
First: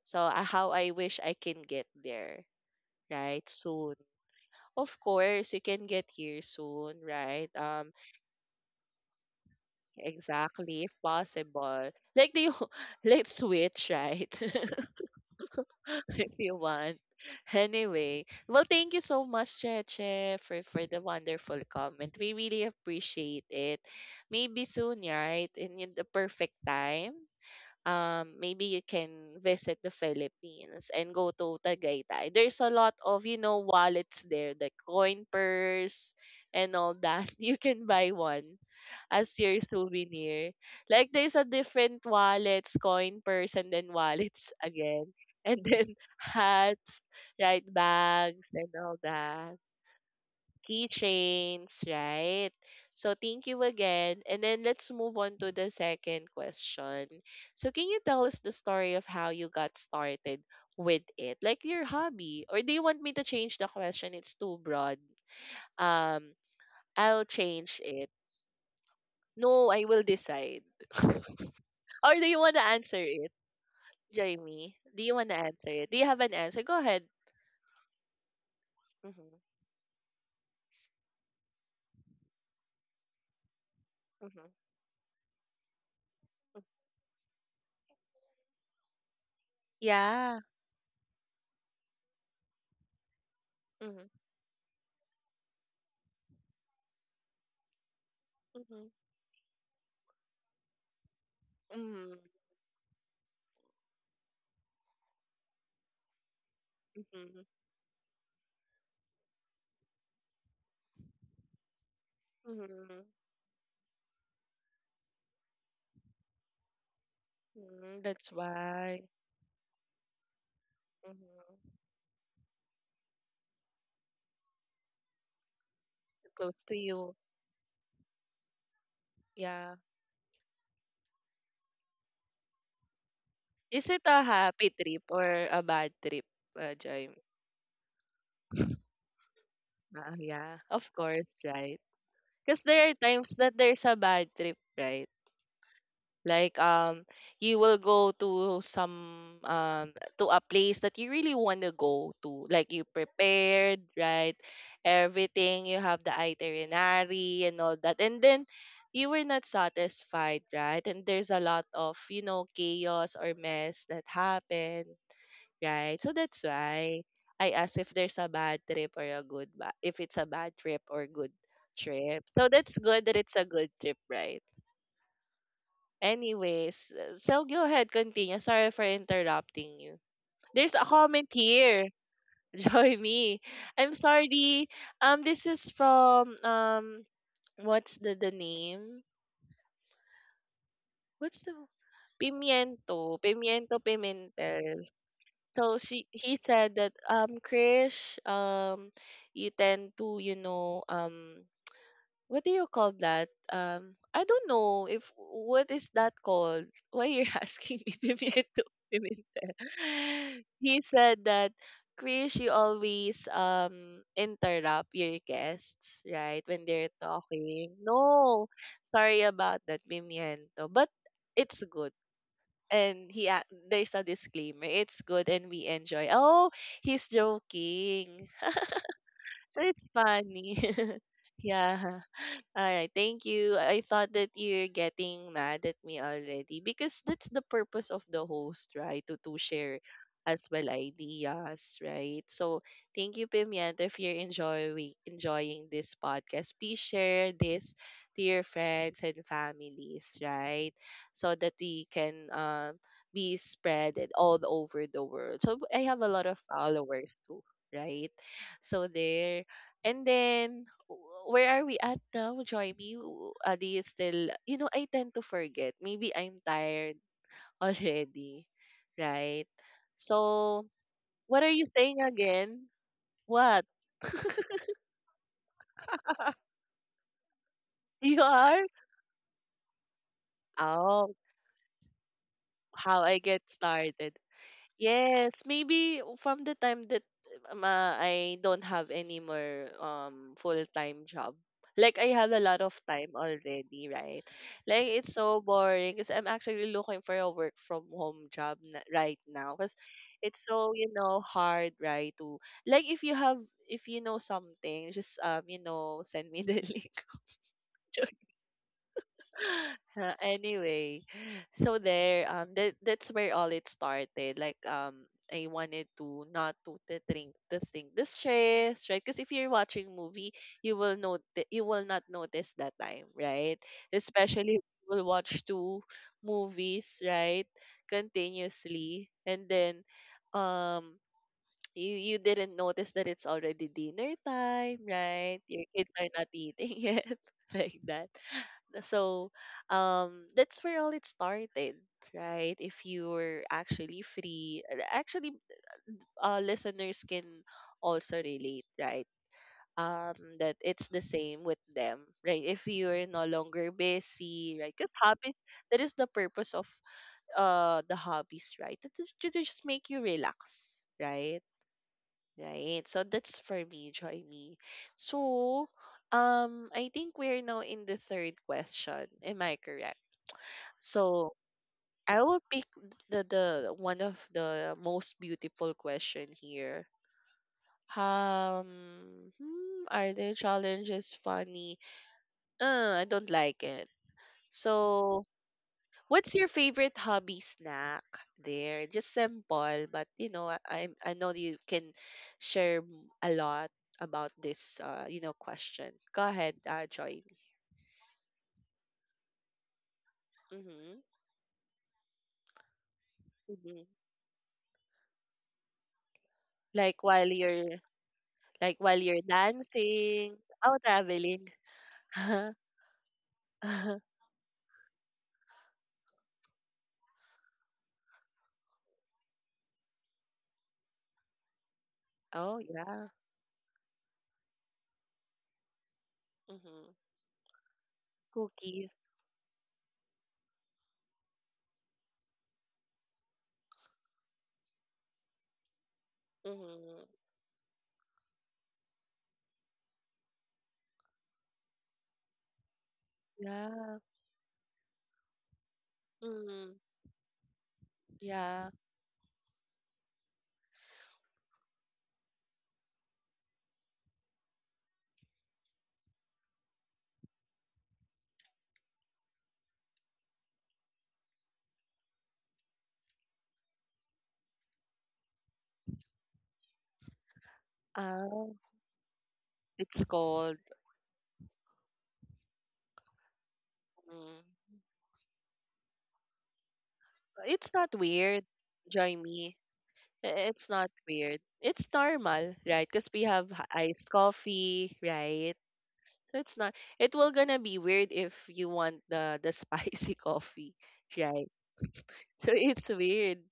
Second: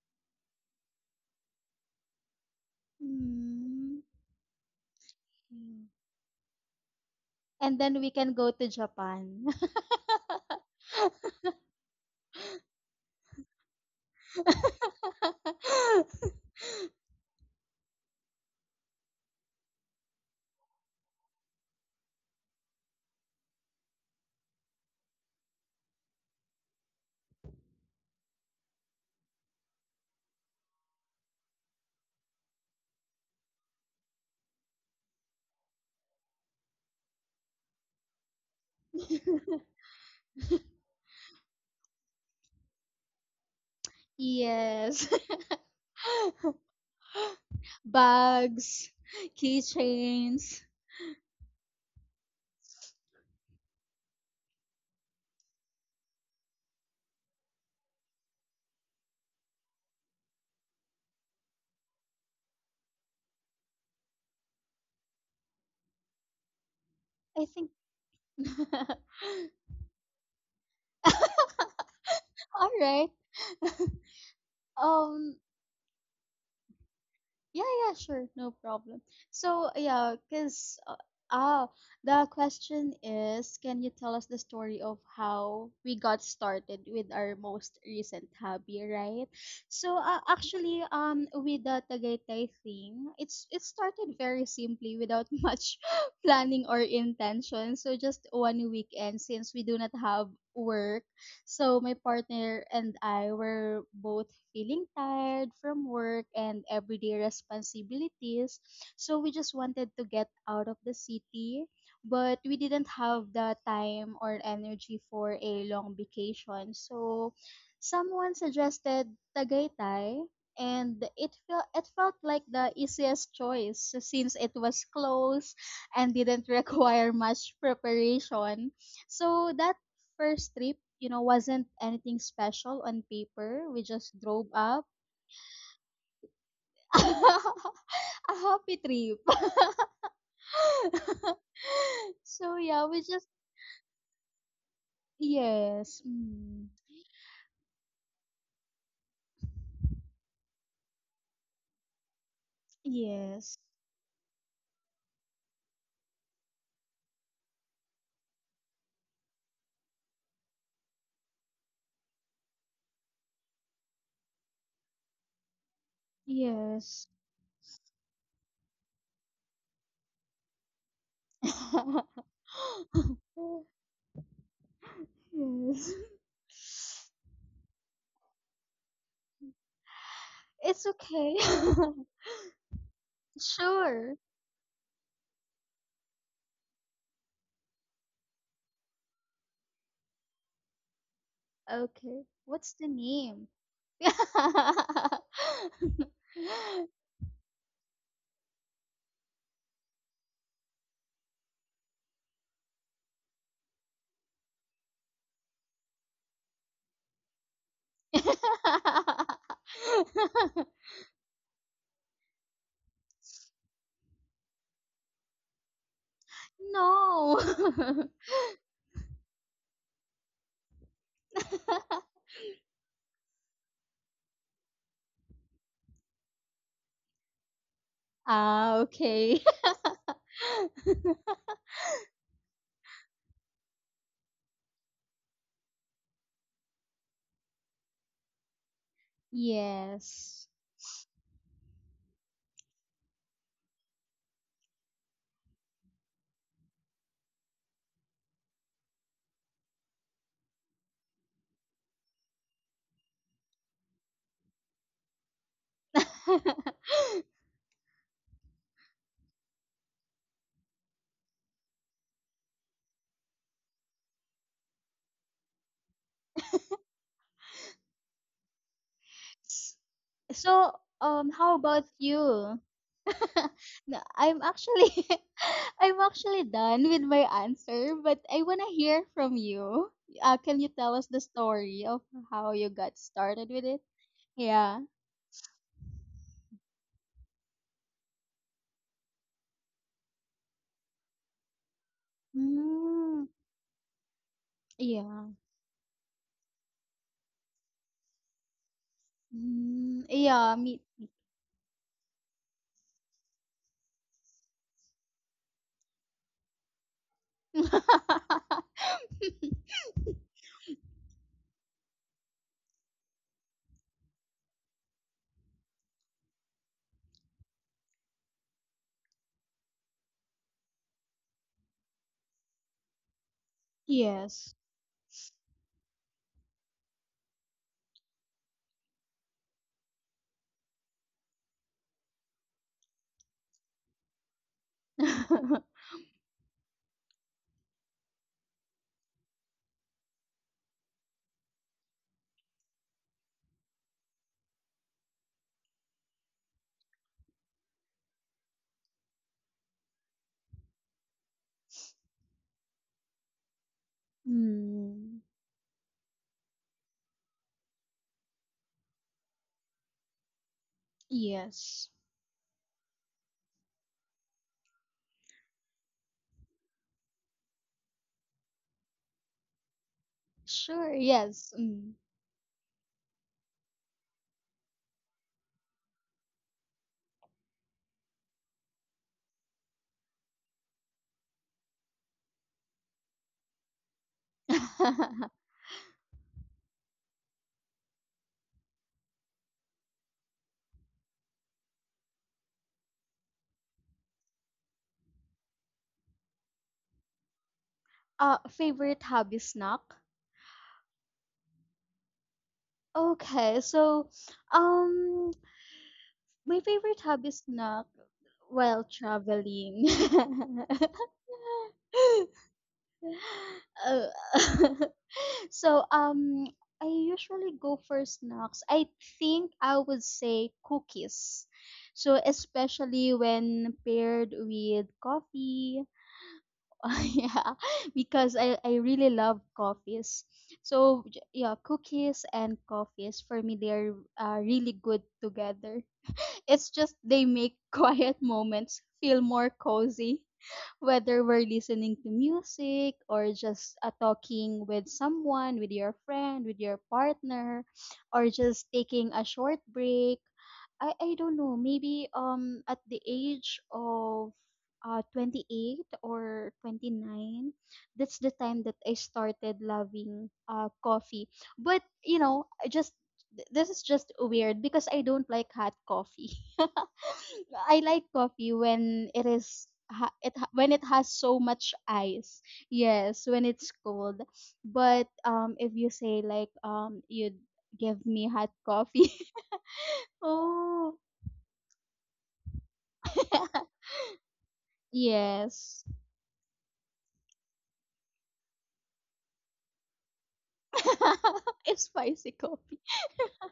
So how I wish I can get there, right? Soon. Mm. Of course, you can get here soon, right? And then we can go to Japan. Exactly, if possible. Like the let's switch, right? if you want. Anyway, well, thank you so much, Cheche, for the wonderful comment. We really appreciate it. Maybe soon, yeah, right? In the perfect time, maybe you can visit the Philippines and go to Tagaytay. There's a lot of, you know, wallets there, the coin purse and all that. You can buy one as your souvenir. Like there's a different wallets, coin purse, and then wallets Yes. again. And then hats, right, bags and Bags, all that. keychains. Keychains, right? So thank you again. And then let's move on to the second question. So can you tell us the story of how you got started with it? Like your hobby. Or do you want me to change the question? It's too broad. Um, I'll I think. change it. No, I will decide. Or do you want to All answer right. it, Jamie? Do you want to Um, answer it? Do you have an answer? Go ahead. Yeah, yeah, sure, no problem. Mm-hmm. So, yeah, because ah, the question is, can you tell us the Mm-hmm. story of how we got started with our most recent hobby, right? So, Yeah. actually, with the Tagaytay thing, it's it Mm-hmm. started very simply without much planning or intention. So, just one Mm-hmm. weekend since we do not have work, so my Mm-hmm. partner and I were both feeling tired from work and everyday Mm-hmm. responsibilities. So we just wanted to get out of the city, but we didn't Mm-hmm. have the time or energy for a long vacation. So Mm-hmm. That's someone why. suggested Tagaytay and it felt Mm-hmm. it felt like the easiest choice since it was close and didn't Close to require you. much preparation. So Yeah. that first trip, wasn't anything special on paper. We Is it just a drove happy up. trip or a bad trip, Jamie? A happy trip. Ah, yeah. Of course, right? So Because yeah, there are we just. times that there's a bad trip, right? Yes. Like Mm, you will go to some to a place that you really want to go to, like you yes. prepared, right, everything, you have the itinerary and all that, and then you were not satisfied, right, and there's a lot of, you know, chaos or mess that happened, right, so that's why Yes. I asked if there's a bad trip or a good if it's a bad trip or good trip. So that's good that it's a good trip, right? Yes. Anyways, so go ahead, continue. Sorry for interrupting you. There's It's a comment okay. here. Join me. I'm Sure. sorry. This is from what's the name? What's the Okay. What's the Pimiento, name? Pimiento Pimentel. So she he said that Krish you tend to, you know, what do you call that, I don't know if what is that called, why you're asking me Pimiento. He said that Chris, you always interrupt your guests, right? When they're No. talking. No, sorry about that, Pimiento. But it's good. And he a- there's a disclaimer. It's good and we enjoy. Oh, he's joking. Okay. So it's funny. yeah. All right, thank you. I thought that you're getting mad at me already because that's the purpose of the host, right? To share as Yes. well ideas, right? So thank you, Pimienta. If you're enjoying this podcast, please share this to your friends and families, right? So that we can be spread it all over the world. So I have a lot of followers too, right? So there. And then, where are we at now, Joy? Me, do you still, you know, I tend to forget. Maybe I'm tired already, right? S- So, so, what are how you about saying you? again? What? No, I'm actually, I'm actually done with my answer, but You I wanna are? hear from you. Can you tell us Oh, the story of how you got how I get started with it? started. Yeah. Yes, maybe from the time that I don't have any more full-time job. Like I have a lot of time Mm, already, right? Like it's yeah. so boring because I'm actually looking for a work from home job na right now because Mm, it's yeah. so, Me. you know, hard, right? To, like, if you have, if you know something, just you know, send me the link. Anyway, so there, that that's where all it started. Like, I wanted to not to think the stress, right? Because if you're watching movie, you will not notice that time, right? Yes. Especially if you will watch two movies, right, continuously, and then, um. You, you didn't notice that it's already dinner time, right? Your kids are not eating yet, like that. So that's where all it started, right? If you were actually free, and actually, listeners can also relate, right? Um, that it's the same with them, right? If you're no longer busy, right? Because Mm. hobbies, that is the purpose of the hobbies, right? To just make you relax, right? Yes. Right. So that's for me, joy me. So I think we're now in the third question. Am I correct? Sure, So yes. Mm. I will pick the one of the most beautiful question here. Are the challenges funny? I don't like it. So, what's your favorite hobby snack? There, just simple, but you know, I know you can share a lot about this you know question. Go ahead, join. Favorite hobby snack? Mm-hmm. Okay, Mm-hmm. so um my favorite Like while hobby you're, snack like while while you're traveling. dancing, oh traveling. Uh-huh, uh-huh. Uh, so I usually go for snacks. I think I would say cookies. So Oh, yeah. especially when paired with coffee. Mhm. Yeah, because I Cookies. really love coffees. So yeah, cookies and coffees for me, they're really good together. It's just Mhm. they make quiet moments feel more cozy, whether we're listening to music or just Yeah. talking with someone, with your friend, with Mhm. your partner, or just Yeah. taking a short break. I don't know, maybe at the age of 28 or 29, that's the time that I started loving coffee, but I just this is just weird because I don't like hot coffee. I like coffee Oh, when it is it's ha- it ha- cold. when it has so much ice, yes, when it's cold, Mhm. but if you say like you'd It's not give me weird. hot coffee. Join me. I- It's not Oh, weird. It's normal, right? Because we have iced coffee, right? Yes. So it's not. It will gonna be weird if you want the spicy coffee, right? It's spicy So coffee. it's weird.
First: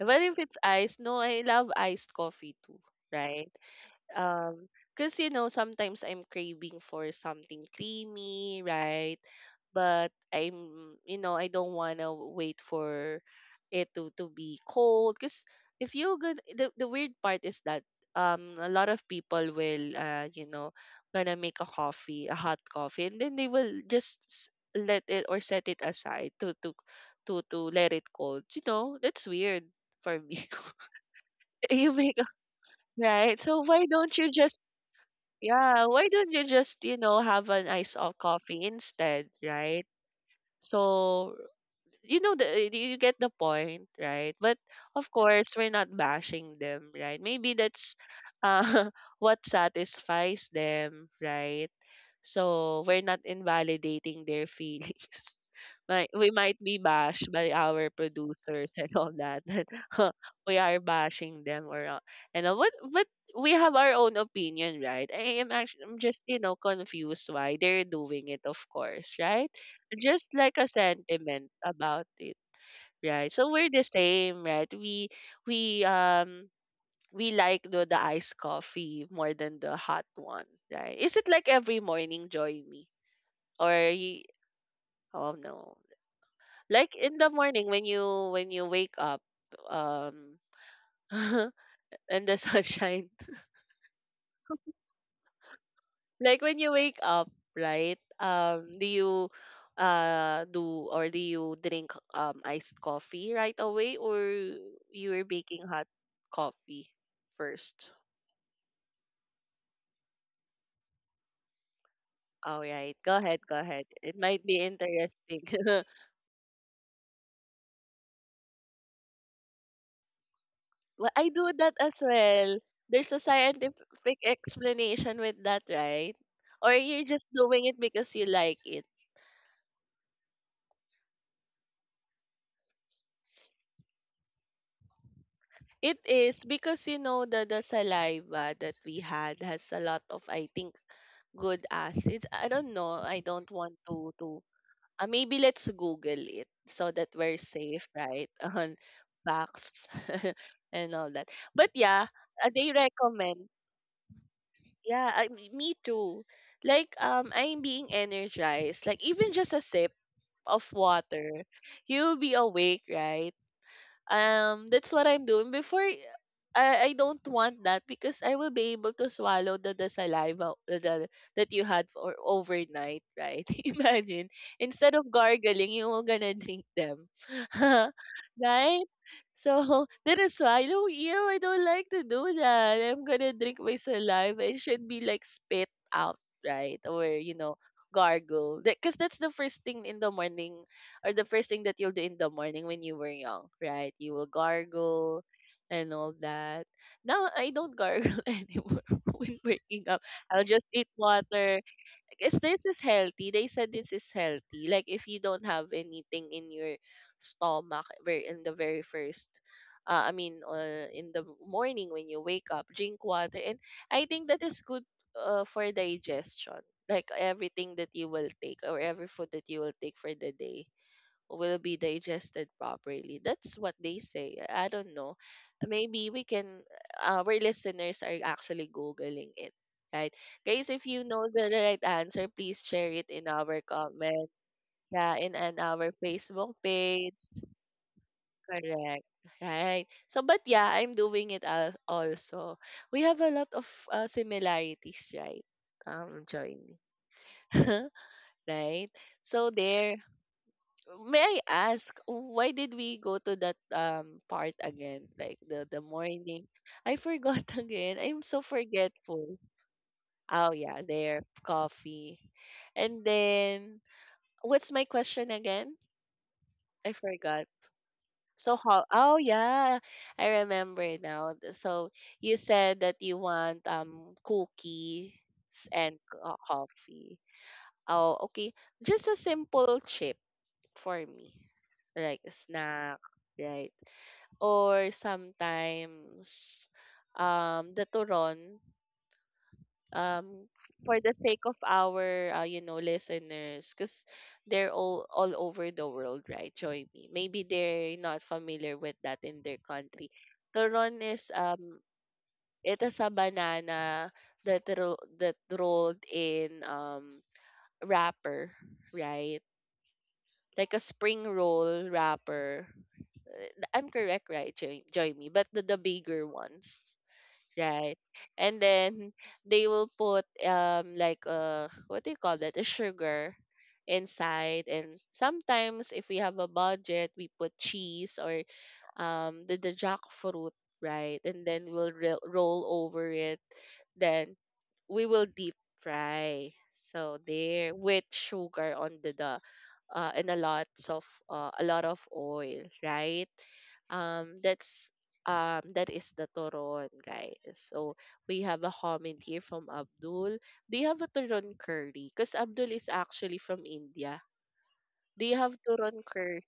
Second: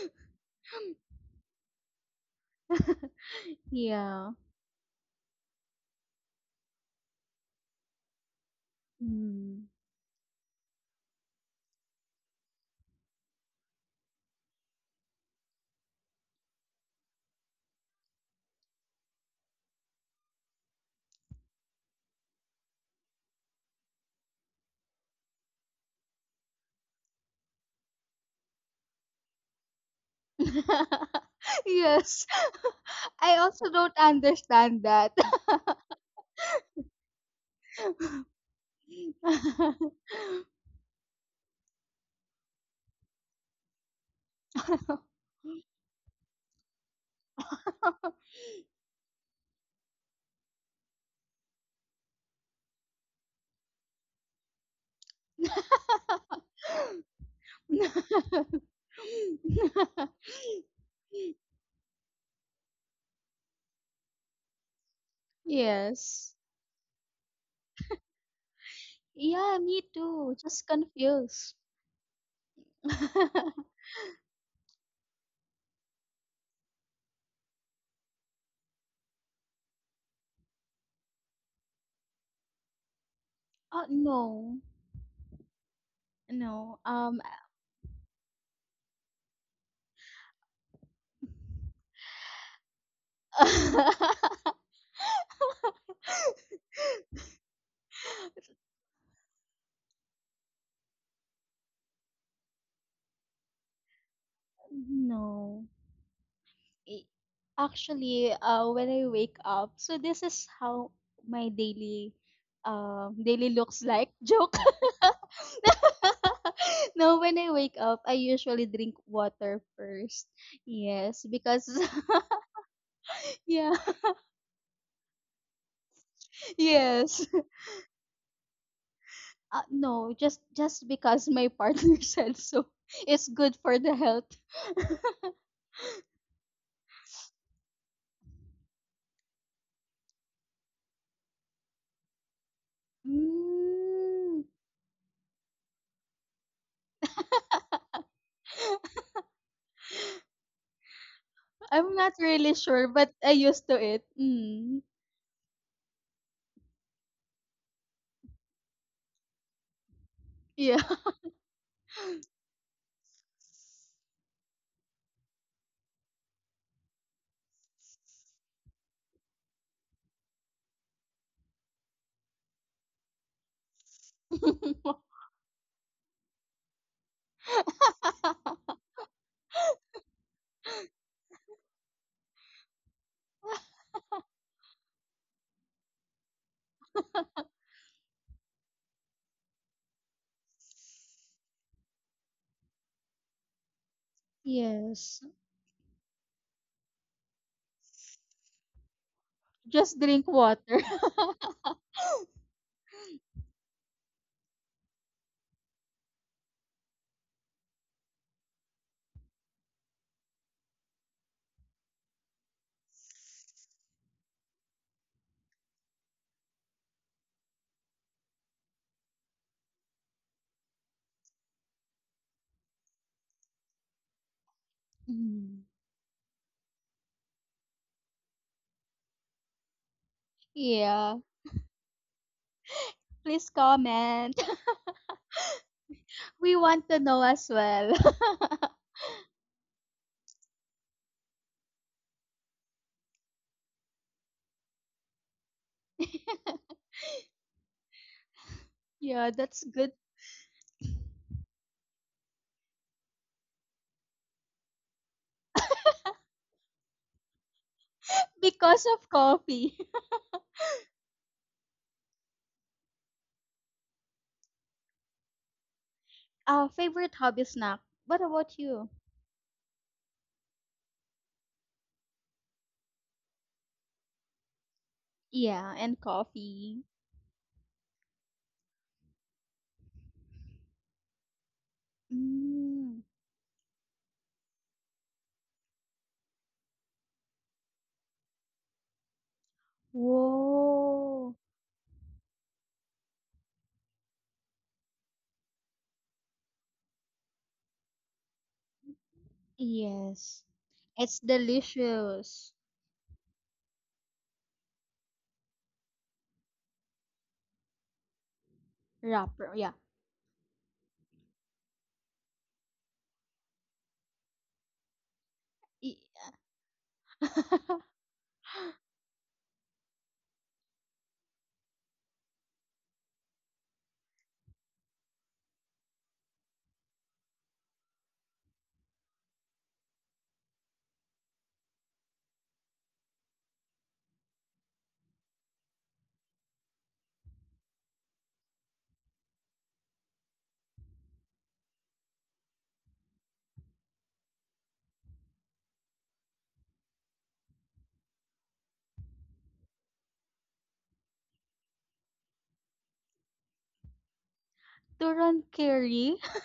But if it's iced, no, I love iced coffee too, right? Yeah. Um, because you know, sometimes I'm craving for something creamy, right? Mm. But I'm, you know, I don't want to wait for it to be cold. Because if you good, the weird part is that a lot of people will, you know, gonna make a coffee, a hot coffee, and then they will just let it or set it aside to let it cold. You know, that's weird for me. you make Yes. a- right I so also why don't don't you just, understand that. yeah, why don't you just, you know, have an iced coffee instead, right? So, the you get the point, right? But of course, we're not bashing them, right? Maybe that's uh, what satisfies them, right? So we're not invalidating their feelings. Might we might be bashed by our producers and all that, but we are bashing them. Or uh, and uh, what but we have our own opinion, right? I am actually, I'm just Yes. Confused why they're doing it, of course, right? Yeah, me Just too. like Just a sentiment confused. about it, right? So we're the same, right? We we like the iced coffee more than the hot one, right? Is it like every morning, join me? Or Oh, you, no. oh no, No. like in the morning when you wake up, um and the sunshine. Like when you wake up, right? Do you drink iced coffee right away, or you're No. making hot coffee i- first? Actually, when I wake up, so this is how my daily All right. Go ahead, go looks ahead. like. It might Joke. be interesting. No, when I wake up, I usually drink water first. Well, Yes, I do because that as well. There's a yeah, scientific explanation with that, right? Or you're yes. just doing it because you like it. No, just because my partner said so. It's good for the health. It is because, you know, the saliva that we had has a lot of, I think, good acids. I don't know. I don't want to Mm, maybe let's Google it so that we're safe, right? On facts and all that. But I'm yeah, not really they sure, but I recommend. used to it. Mm, Yeah, me too. Like I'm being energized. Like even just a sip of yeah. water, you'll be awake, right? That's what I'm doing. Before, I don't want that because I will be able to swallow the saliva that you had for overnight, right? Imagine. Instead of gargling, you were gonna drink them. Right? So that is why I don't, ew, I don't like to do that. I'm gonna drink my saliva. It should be like spit out, right? Or you know, gargle. Because that's the first thing in the morning, or the first thing that you'll do in the morning when you were young, right? You will Yes. gargle and all that. Now I don't gargle anymore when waking Just up. drink I'll just water. eat water. I guess this is healthy. They said this is healthy. Like if you don't have anything in your in the very first in the morning when you wake up, drink water, and I think that is good for digestion. Like everything that you will take, or every food that you will take for the day, will be digested properly. That's what they say. I don't know. Mhm. Maybe we can, our listeners are actually Googling it, right? Guys, if you Yeah. know the right answer, please share it in Please our comment. comment. Yeah, in our Facebook We want to page. know as well. Correct. Right. So, but yeah, I'm doing it, also. We have a lot of similarities, right? Join me. Right? Yeah, So that's good. there. May I ask, why did we go to that part again? Like the morning. I forgot again. I'm so Because of forgetful. coffee. Oh yeah, there coffee. And then, what's my question again? I Favorite hobby forgot. snack. What So about how, you? oh yeah, I remember now. So you said that you want cookies Yeah, and and coffee. coffee. Oh, okay. Just a simple chip for me. Like a snack, Mm. right? Or sometimes the turon, um for the Whoa. sake of our you know, listeners, because they're all over the world, right? Join me, maybe they're not familiar with that in their country. Yes. Turon It's is delicious. it is a banana that rolled in wrapper, right? Wrapper. Yeah. Like a spring roll wrapper. I'm correct, right? Join me. But the I- bigger ones, right? And then they will put like, uh, what do you call that? A sugar inside. And sometimes, if we have a budget, we put cheese, or the jackfruit, right? And then we'll roll over it, then we will deep fry. So there, with sugar on the and a lot of, a lot of oil, right? Um, that's that is the toron, guys. So we have a comment here from Abdul. Do you have a toron curry? Because Abdul is actually from India. Do you Turon have curry.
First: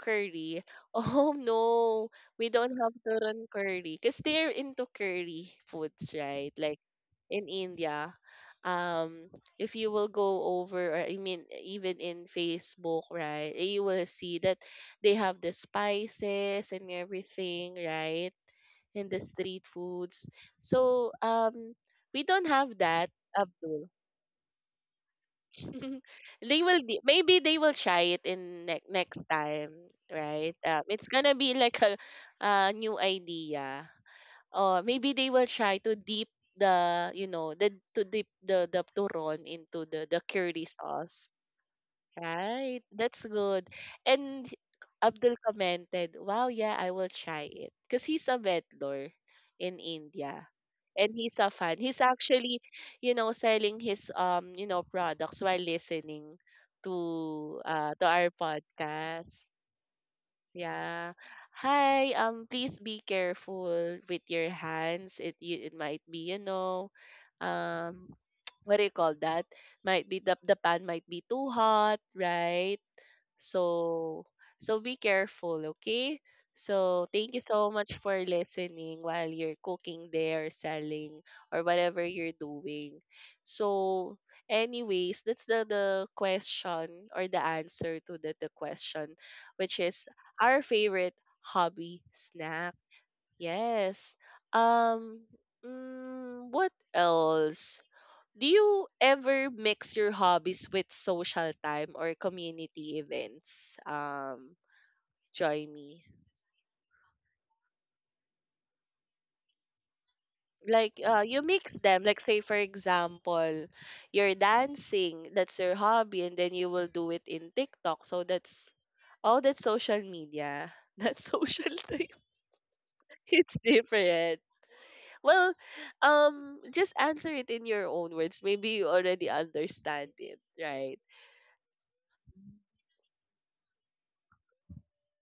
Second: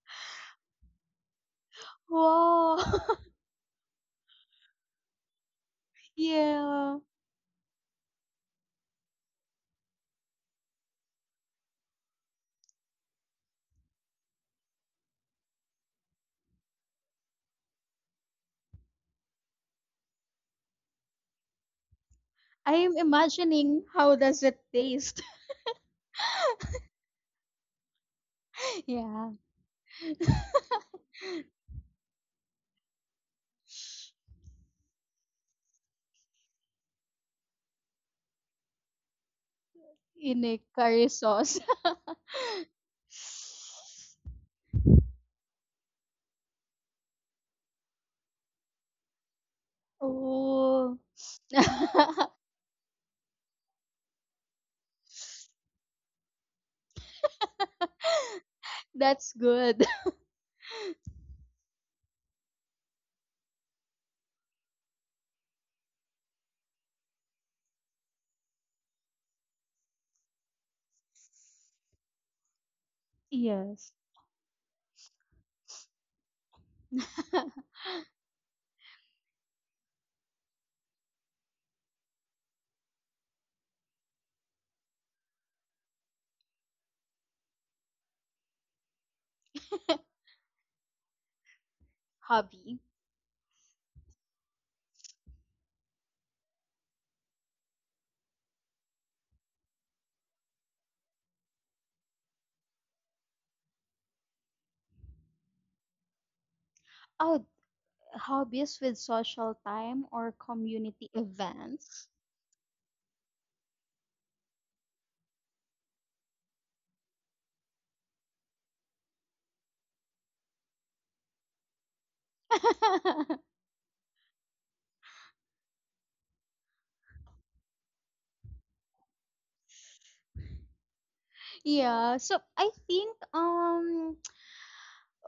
curry? Oh no, we don't Wow. have toron curry. Because they're into curry foods, right? Like Yeah. in India, um if you will go over, or I mean, even in Facebook, right, you will see that they have the spices and everything, right? And the street foods. So we don't have I am that, imagining Abdul. how does it taste. They will be, maybe they will try it in next Yeah. time, right? Um, it's gonna be like a new idea. Uh, maybe they will try to dip the, you know, the, to dip the turon into the In a curry curry sauce, sauce. right? That's good. And Abdul commented, wow, yeah, I will try it, because he's a vendor in India, Oh. and he's a fan. He's actually, you know, selling his, you know, products while listening to our That's podcast. good. Yeah. Hi, um, please be careful with your hands. It might be, you know, um what do you call that? Might be the pan might be too hot, right? Yes. So, so be careful, okay? So, thank you so much for listening while you're cooking there, selling, or whatever you're doing. So, anyways, that's the question, or the answer to the question, which is our favorite hobby snack. Hobby. Yes. Um, mm, what else? Do you ever mix your hobbies with social time or community events? Join me. Oh, hobbies with social time or Like, community you mix them. events. Like, say for example, you're dancing, that's your hobby, and then you will do it in TikTok. So that's, oh, that's social media. That's social time. It's different. Well, just answer it in your own words. Maybe you already understand it, right? Yeah. So I think,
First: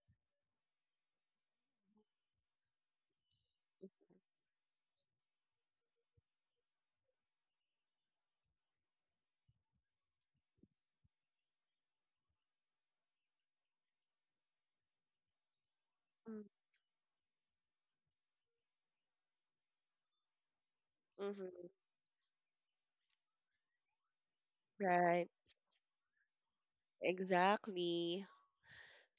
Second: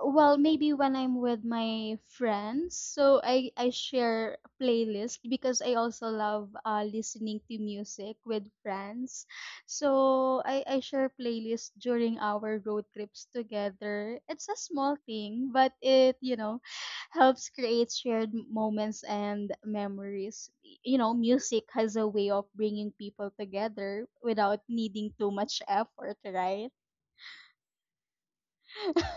well, maybe when I'm with my friends, so I share playlist because I also love listening to music with friends, so I share playlist during our road trips together. It's a small thing but it, helps create shared moments and memories. Music Mm-hmm. has a way of bringing people together without needing Right. too much effort, right? Exactly.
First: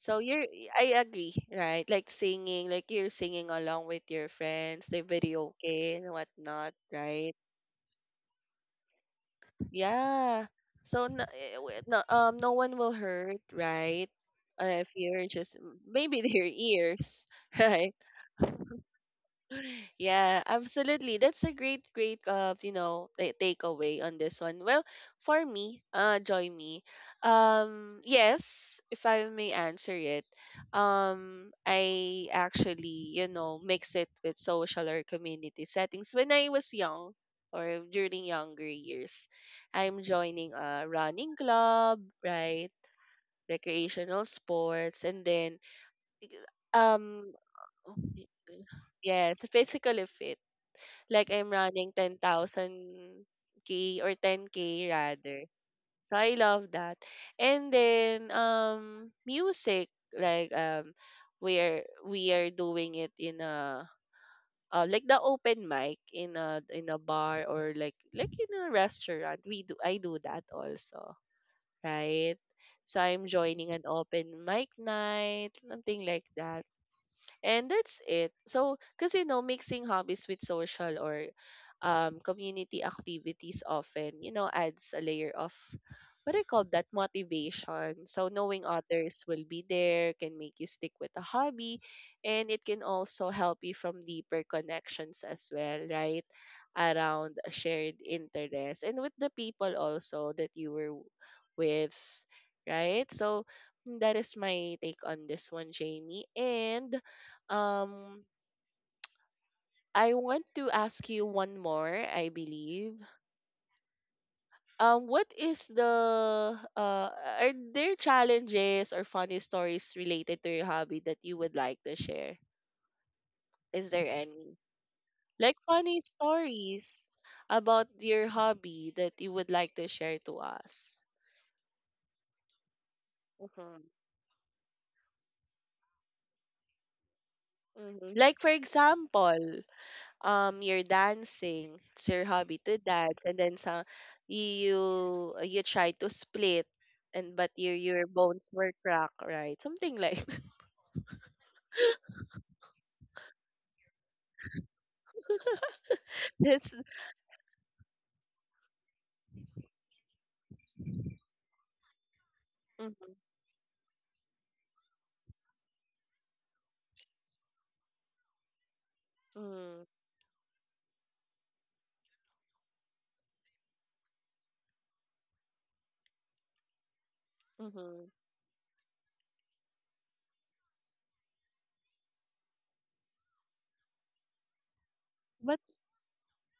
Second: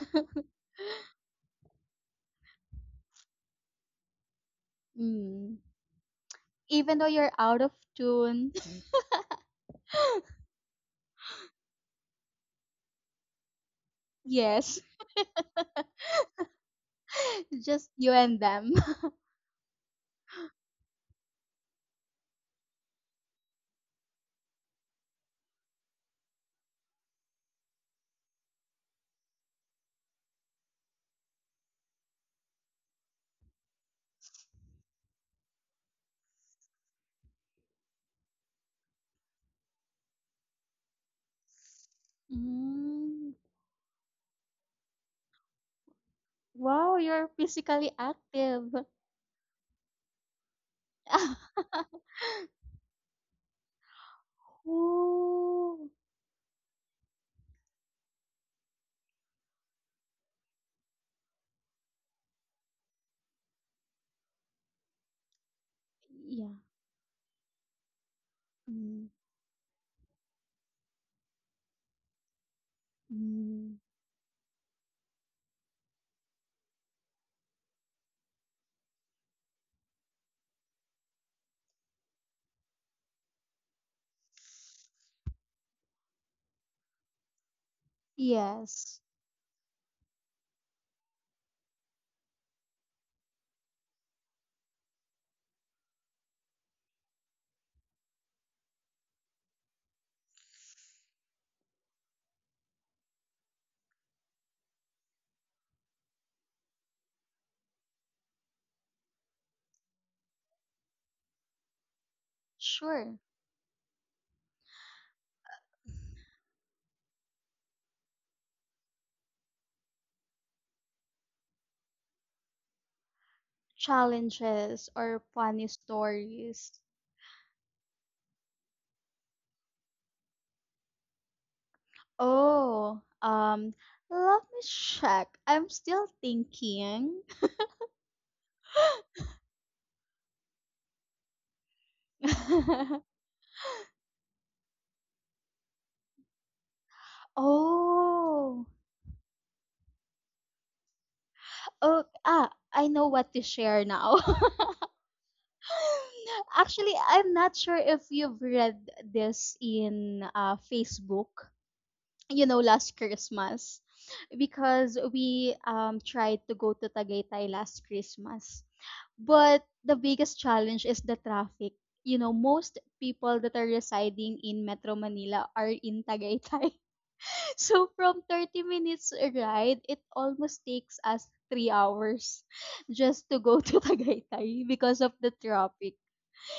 So you're, I agree, right? Like singing, like you're singing along with your friends, the video Mm. and whatnot, Even though you're right? out of tune. Yeah. So no, no, no one will hurt, right? Yes, If you're just, maybe their ears, just right? you and them. Yeah, absolutely. That's a great, great, you know, takeaway on this one. Well, for me, joy me. Yes, if I may answer it, I actually, you know, mix it with social or community settings. When I was young, or during younger years, I'm joining a running club, right? Mm, Recreational sports, and then, wow, you're um, physically active. yes, physically fit, like I'm running 10,000K or 10K rather. Oh, So I love that. And then, music, like, we are doing it in a, like the open mic in yeah. a, in a bar, or like in a Mm, restaurant. We do I do that also, right? So I'm joining mm. an open mic night, something like that. And that's it. So, because you know, mixing hobbies with social or, community activities often, you know, adds a layer of, what do you call that, motivation. So, knowing Yes, others will be there can make you stick with a hobby, and it can also help you from deeper connections as well, right? Around a shared interest, and with the people also that you were with, right? So, mm, that is my take on this one, Jamie. And, um, I want to ask you one more, I believe. sure. What is the, are there challenges or funny stories related to your hobby that you would like to share? Is there any Challenges or like funny funny stories. stories about your hobby that you would like to share to us? Oh, Mm-hmm. let me check. I'm still thinking. Mm-hmm. Like for example, you're dancing, it's your hobby to dance, and then some, you try to split, and but your bones Oh, were cracked, right? Something like oh, I know what to share now. that's Actually, I'm not sure if you've read this in Facebook, last mm-hmm, Christmas, because we tried to go to Tagaytay last Christmas. But the biggest challenge is the traffic. You know, most people that are residing in Metro Manila are in Tagaytay. So mm-hmm. from 30 minutes ride, it almost takes us 3 hours just to go to Tagaytay because of the But traffic.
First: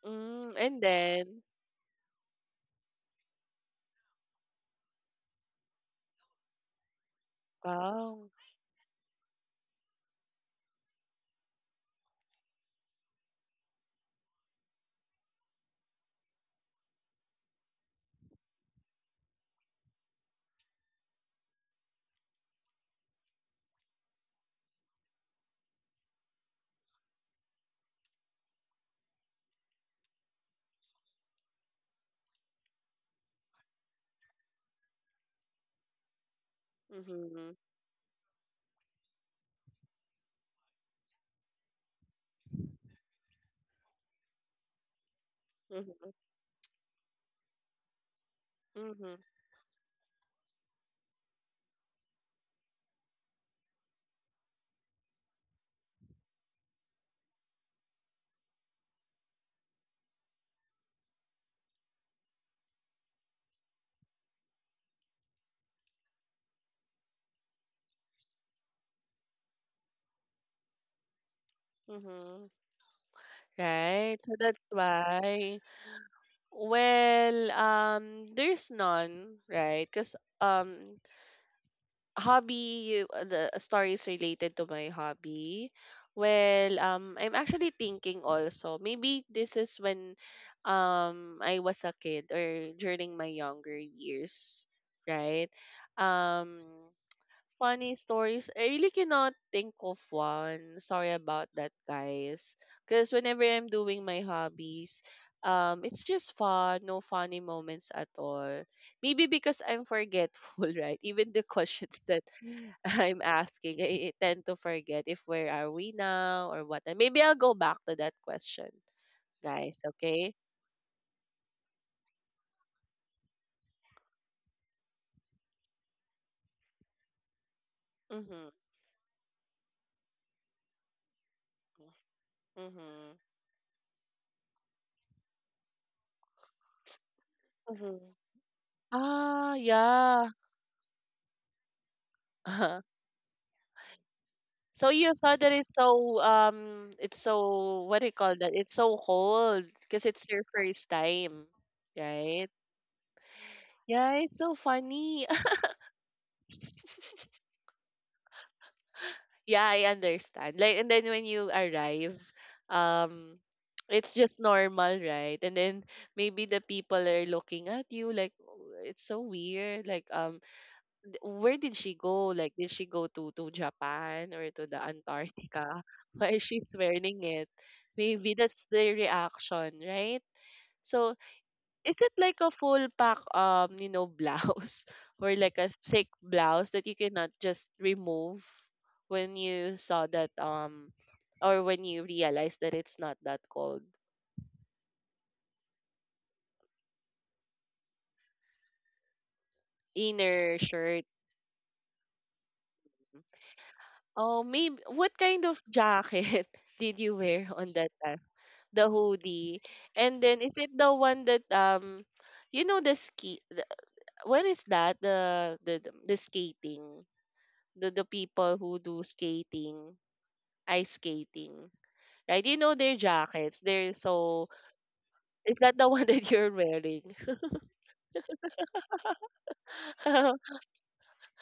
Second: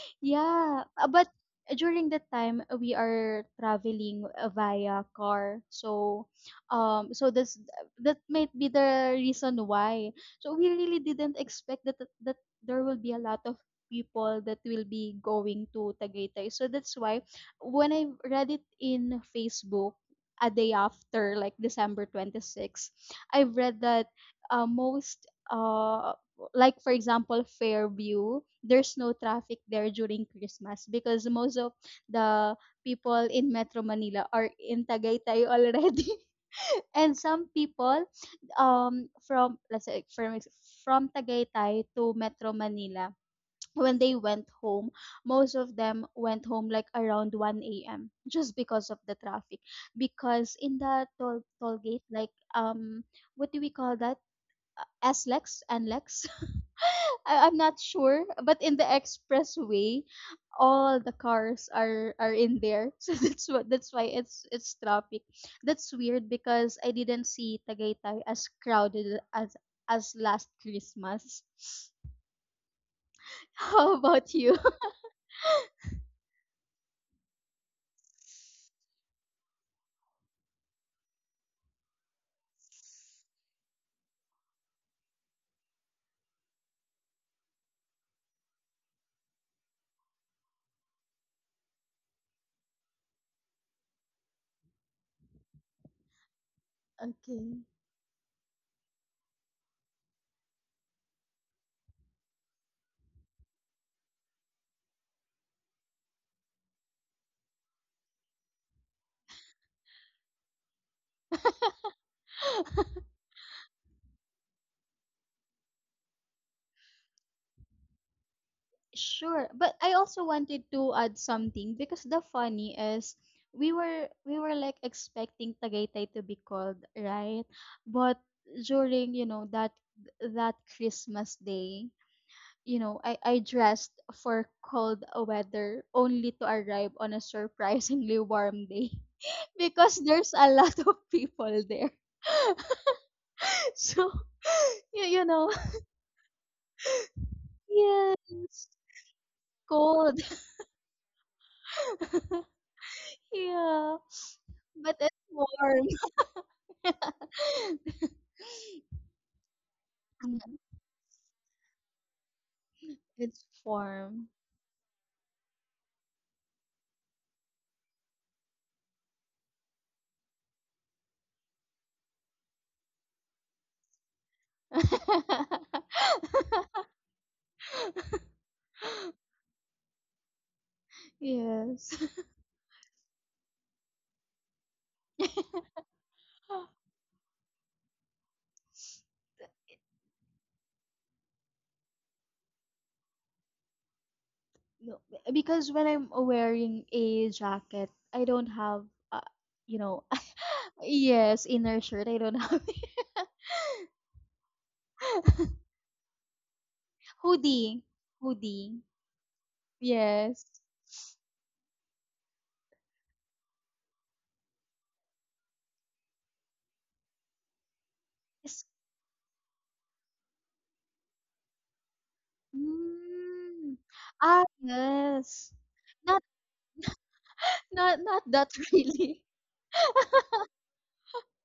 mm, and Yeah, but then, during that time, we are traveling, via car. So this, that wow, might be the reason why. So we really didn't expect that there will be a lot of people that will be going to Tagaytay. So that's why when I read it in Facebook a day after, like December 26, I've read that, most, like for example Fairview, there's no traffic there during Christmas because most of the people in Metro Manila are in Tagaytay already. And some mm-hmm, people, from, let's say, from Tagaytay to Metro Manila, when they went home, most of them mm-hmm, went home like around 1 a.m. just because of the mm-hmm, traffic. Because in the toll gate, like, what do we call that? SLEX and Lex. I'm not sure, but in the expressway, all the cars are in there. So that's why it's traffic. That's weird because I didn't see Tagaytay as crowded as last Christmas. mm-hmm. How Right, about so you? that's why, well, there's none, right? Because, um hobby, the stories related to my hobby, well, I'm actually thinking also, maybe this is when, I was a kid or during my younger years, right, um. Okay. Funny stories. I really cannot think of one. Sorry about that, guys. Because whenever I'm doing my hobbies, it's just fun. No funny moments at all. Maybe because I'm forgetful, right? Even the questions that I'm asking, I tend to forget if where are we now or what. Maybe I'll go back to that question, Sure, but guys. I also Okay. wanted to add something because the funny is, we were like expecting Tagaytay to be called, right? But Mhm. during, that Christmas day, I Mhm. I dressed for cold weather only to arrive on a Mhm. surprisingly warm day. Ah, Because yeah. there's a lot of people there. So, So you, you you thought know, that it's so, um, it's so, what do you call that? yes, It's so cold because cold. it's your first time, right? Yeah. Yeah, it's so But it's funny. warm. Yeah, I understand. Mm, Like, and then when you arrive, um, it's it's warm. just normal, right? And then maybe the people are looking at you like, "Oh, it's so weird. Like, um, where did she go? Like, did she go to Japan or to the Antarctica? Why she's wearing it?" Maybe that's the reaction, right? So, Yes. is it like a full pack, you know, blouse, or like a thick blouse that you cannot just remove when you saw that, or when you realize that it's not that cold? No, because when I'm wearing a jacket, I don't have, uh, you know, Inner shirt. yes, inner shirt. I don't have Oh, maybe what kind of jacket did you wear on hoodie. that? Hoodie. The hoodie. And then, Yes. is it the one that, um, you know, the ski, the, what is that? The skating. The people Yes. who do skating, ice skating. Right? You know their jackets. Mm. They're Ah, so, yes. is that the one Not, that you're wearing? not, not that really. Oh,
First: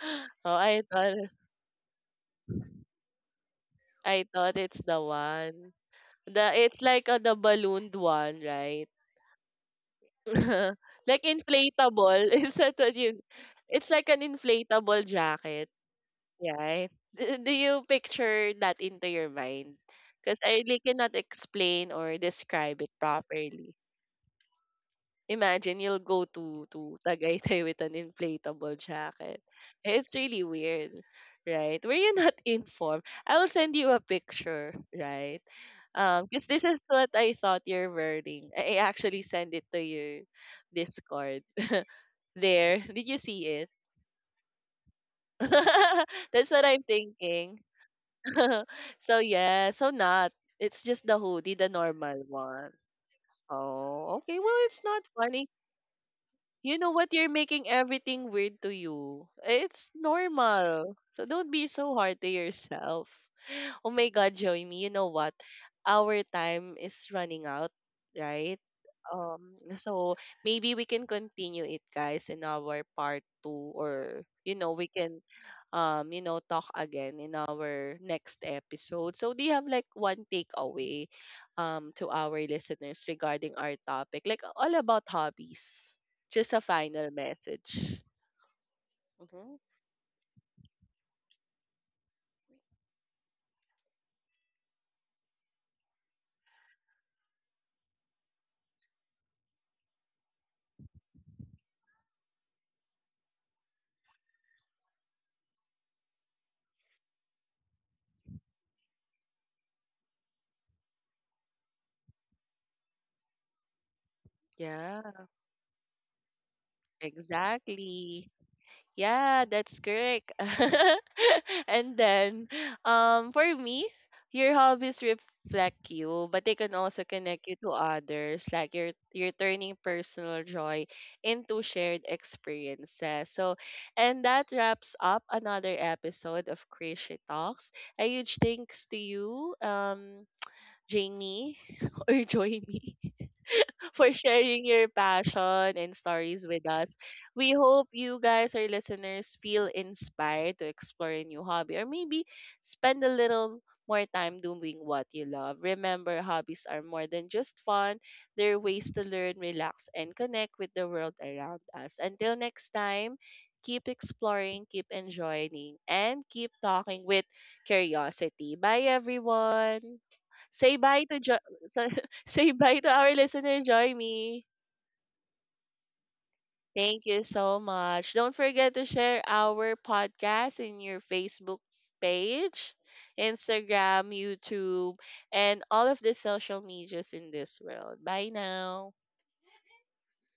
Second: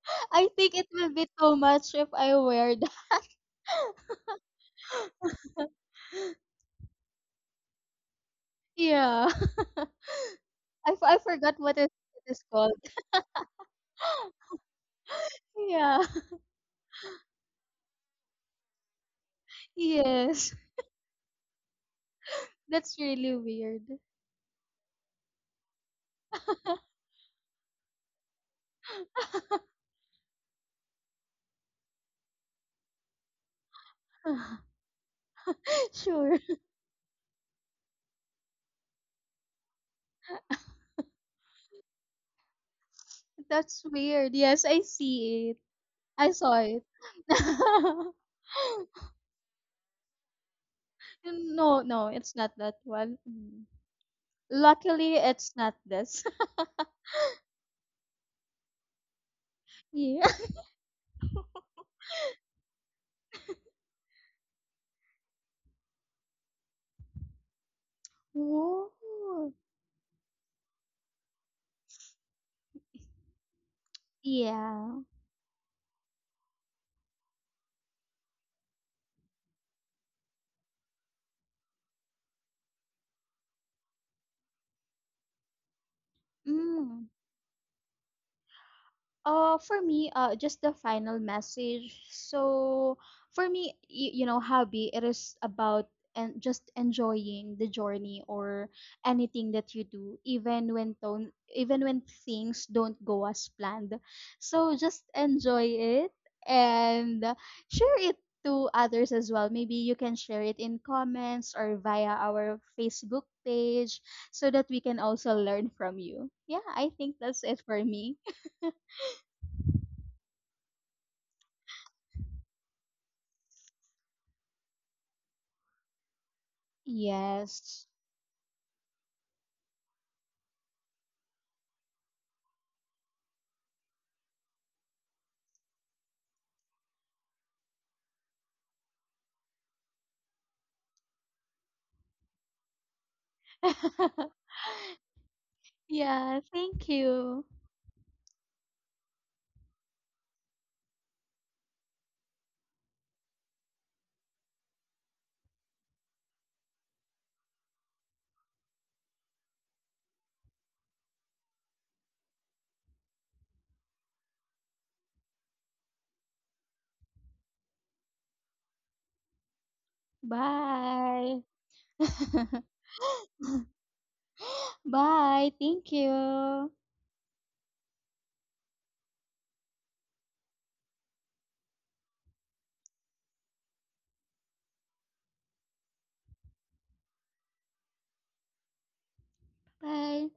I think I it will thought, be too much if I wear that. I thought it's the one. The, it's like a, the ballooned one, right? Yeah. I Like forgot what it inflatable. it is Is called. that what you, it's like an inflatable jacket. Yeah. Right. D- do you picture that into your mind? Because Yes. I really cannot explain or describe it That's really properly. weird. Imagine, you'll go to Tagaytay with an inflatable jacket. It's really weird, right? Were you not informed? I will send you a picture, right? Sure. Because this is what I thought you're wearing. I actually sent it to your Discord. There, did you see it? That's weird. Yes, I see it. I That's saw what I'm it. thinking. So yeah, so not. It's just the hoodie, the No, no, normal it's not one. that one. Mm. Oh, okay. Well, it's not Luckily, funny. it's not this. You know what? You're making everything weird to you. It's Yeah. normal. So don't be so hard to yourself. Oh my God, Joey, me, you know what? Our time is running out, right? Oh. So maybe we can continue it, guys, in our part two, or you know, we Yeah. can, you know, talk again in our next episode. So, do you have like one takeaway, to our listeners regarding our topic, like all about hobbies? Just a Mm. final message. Hmm. For me, just the final message. So for me, hobby, it is about and just enjoying the journey or anything that you do, even when things don't go as planned. So just enjoy it and share it to others as well. Maybe you can share it in comments or via our Facebook page so that we Yeah, can also learn from you. Yeah, I think that's it for me. exactly. Yeah, that's correct. And then, for me, your hobbies reflect you, but they can also connect you to Yes. others. Like you're turning personal joy into shared experiences. So, and that wraps up another episode of Crazy Talks. A huge thanks to you, Jamie, or Joy, for sharing your passion and Yeah, stories with thank us. you. We hope you guys, our listeners, feel inspired to explore a new hobby, or maybe spend a little more time doing what you love. Remember, hobbies are more than just fun, they're ways to learn, relax, and connect with the world around us. Until next time, keep exploring, keep enjoying, and keep talking with curiosity. Bye, everyone. Say bye to Bye. so- say bye to our listener, Joy Me. Bye. Thank you. Thank you so much. Don't forget to share our podcast in your Facebook page, Instagram, YouTube, and all of the social medias in this world. Bye now. Bye.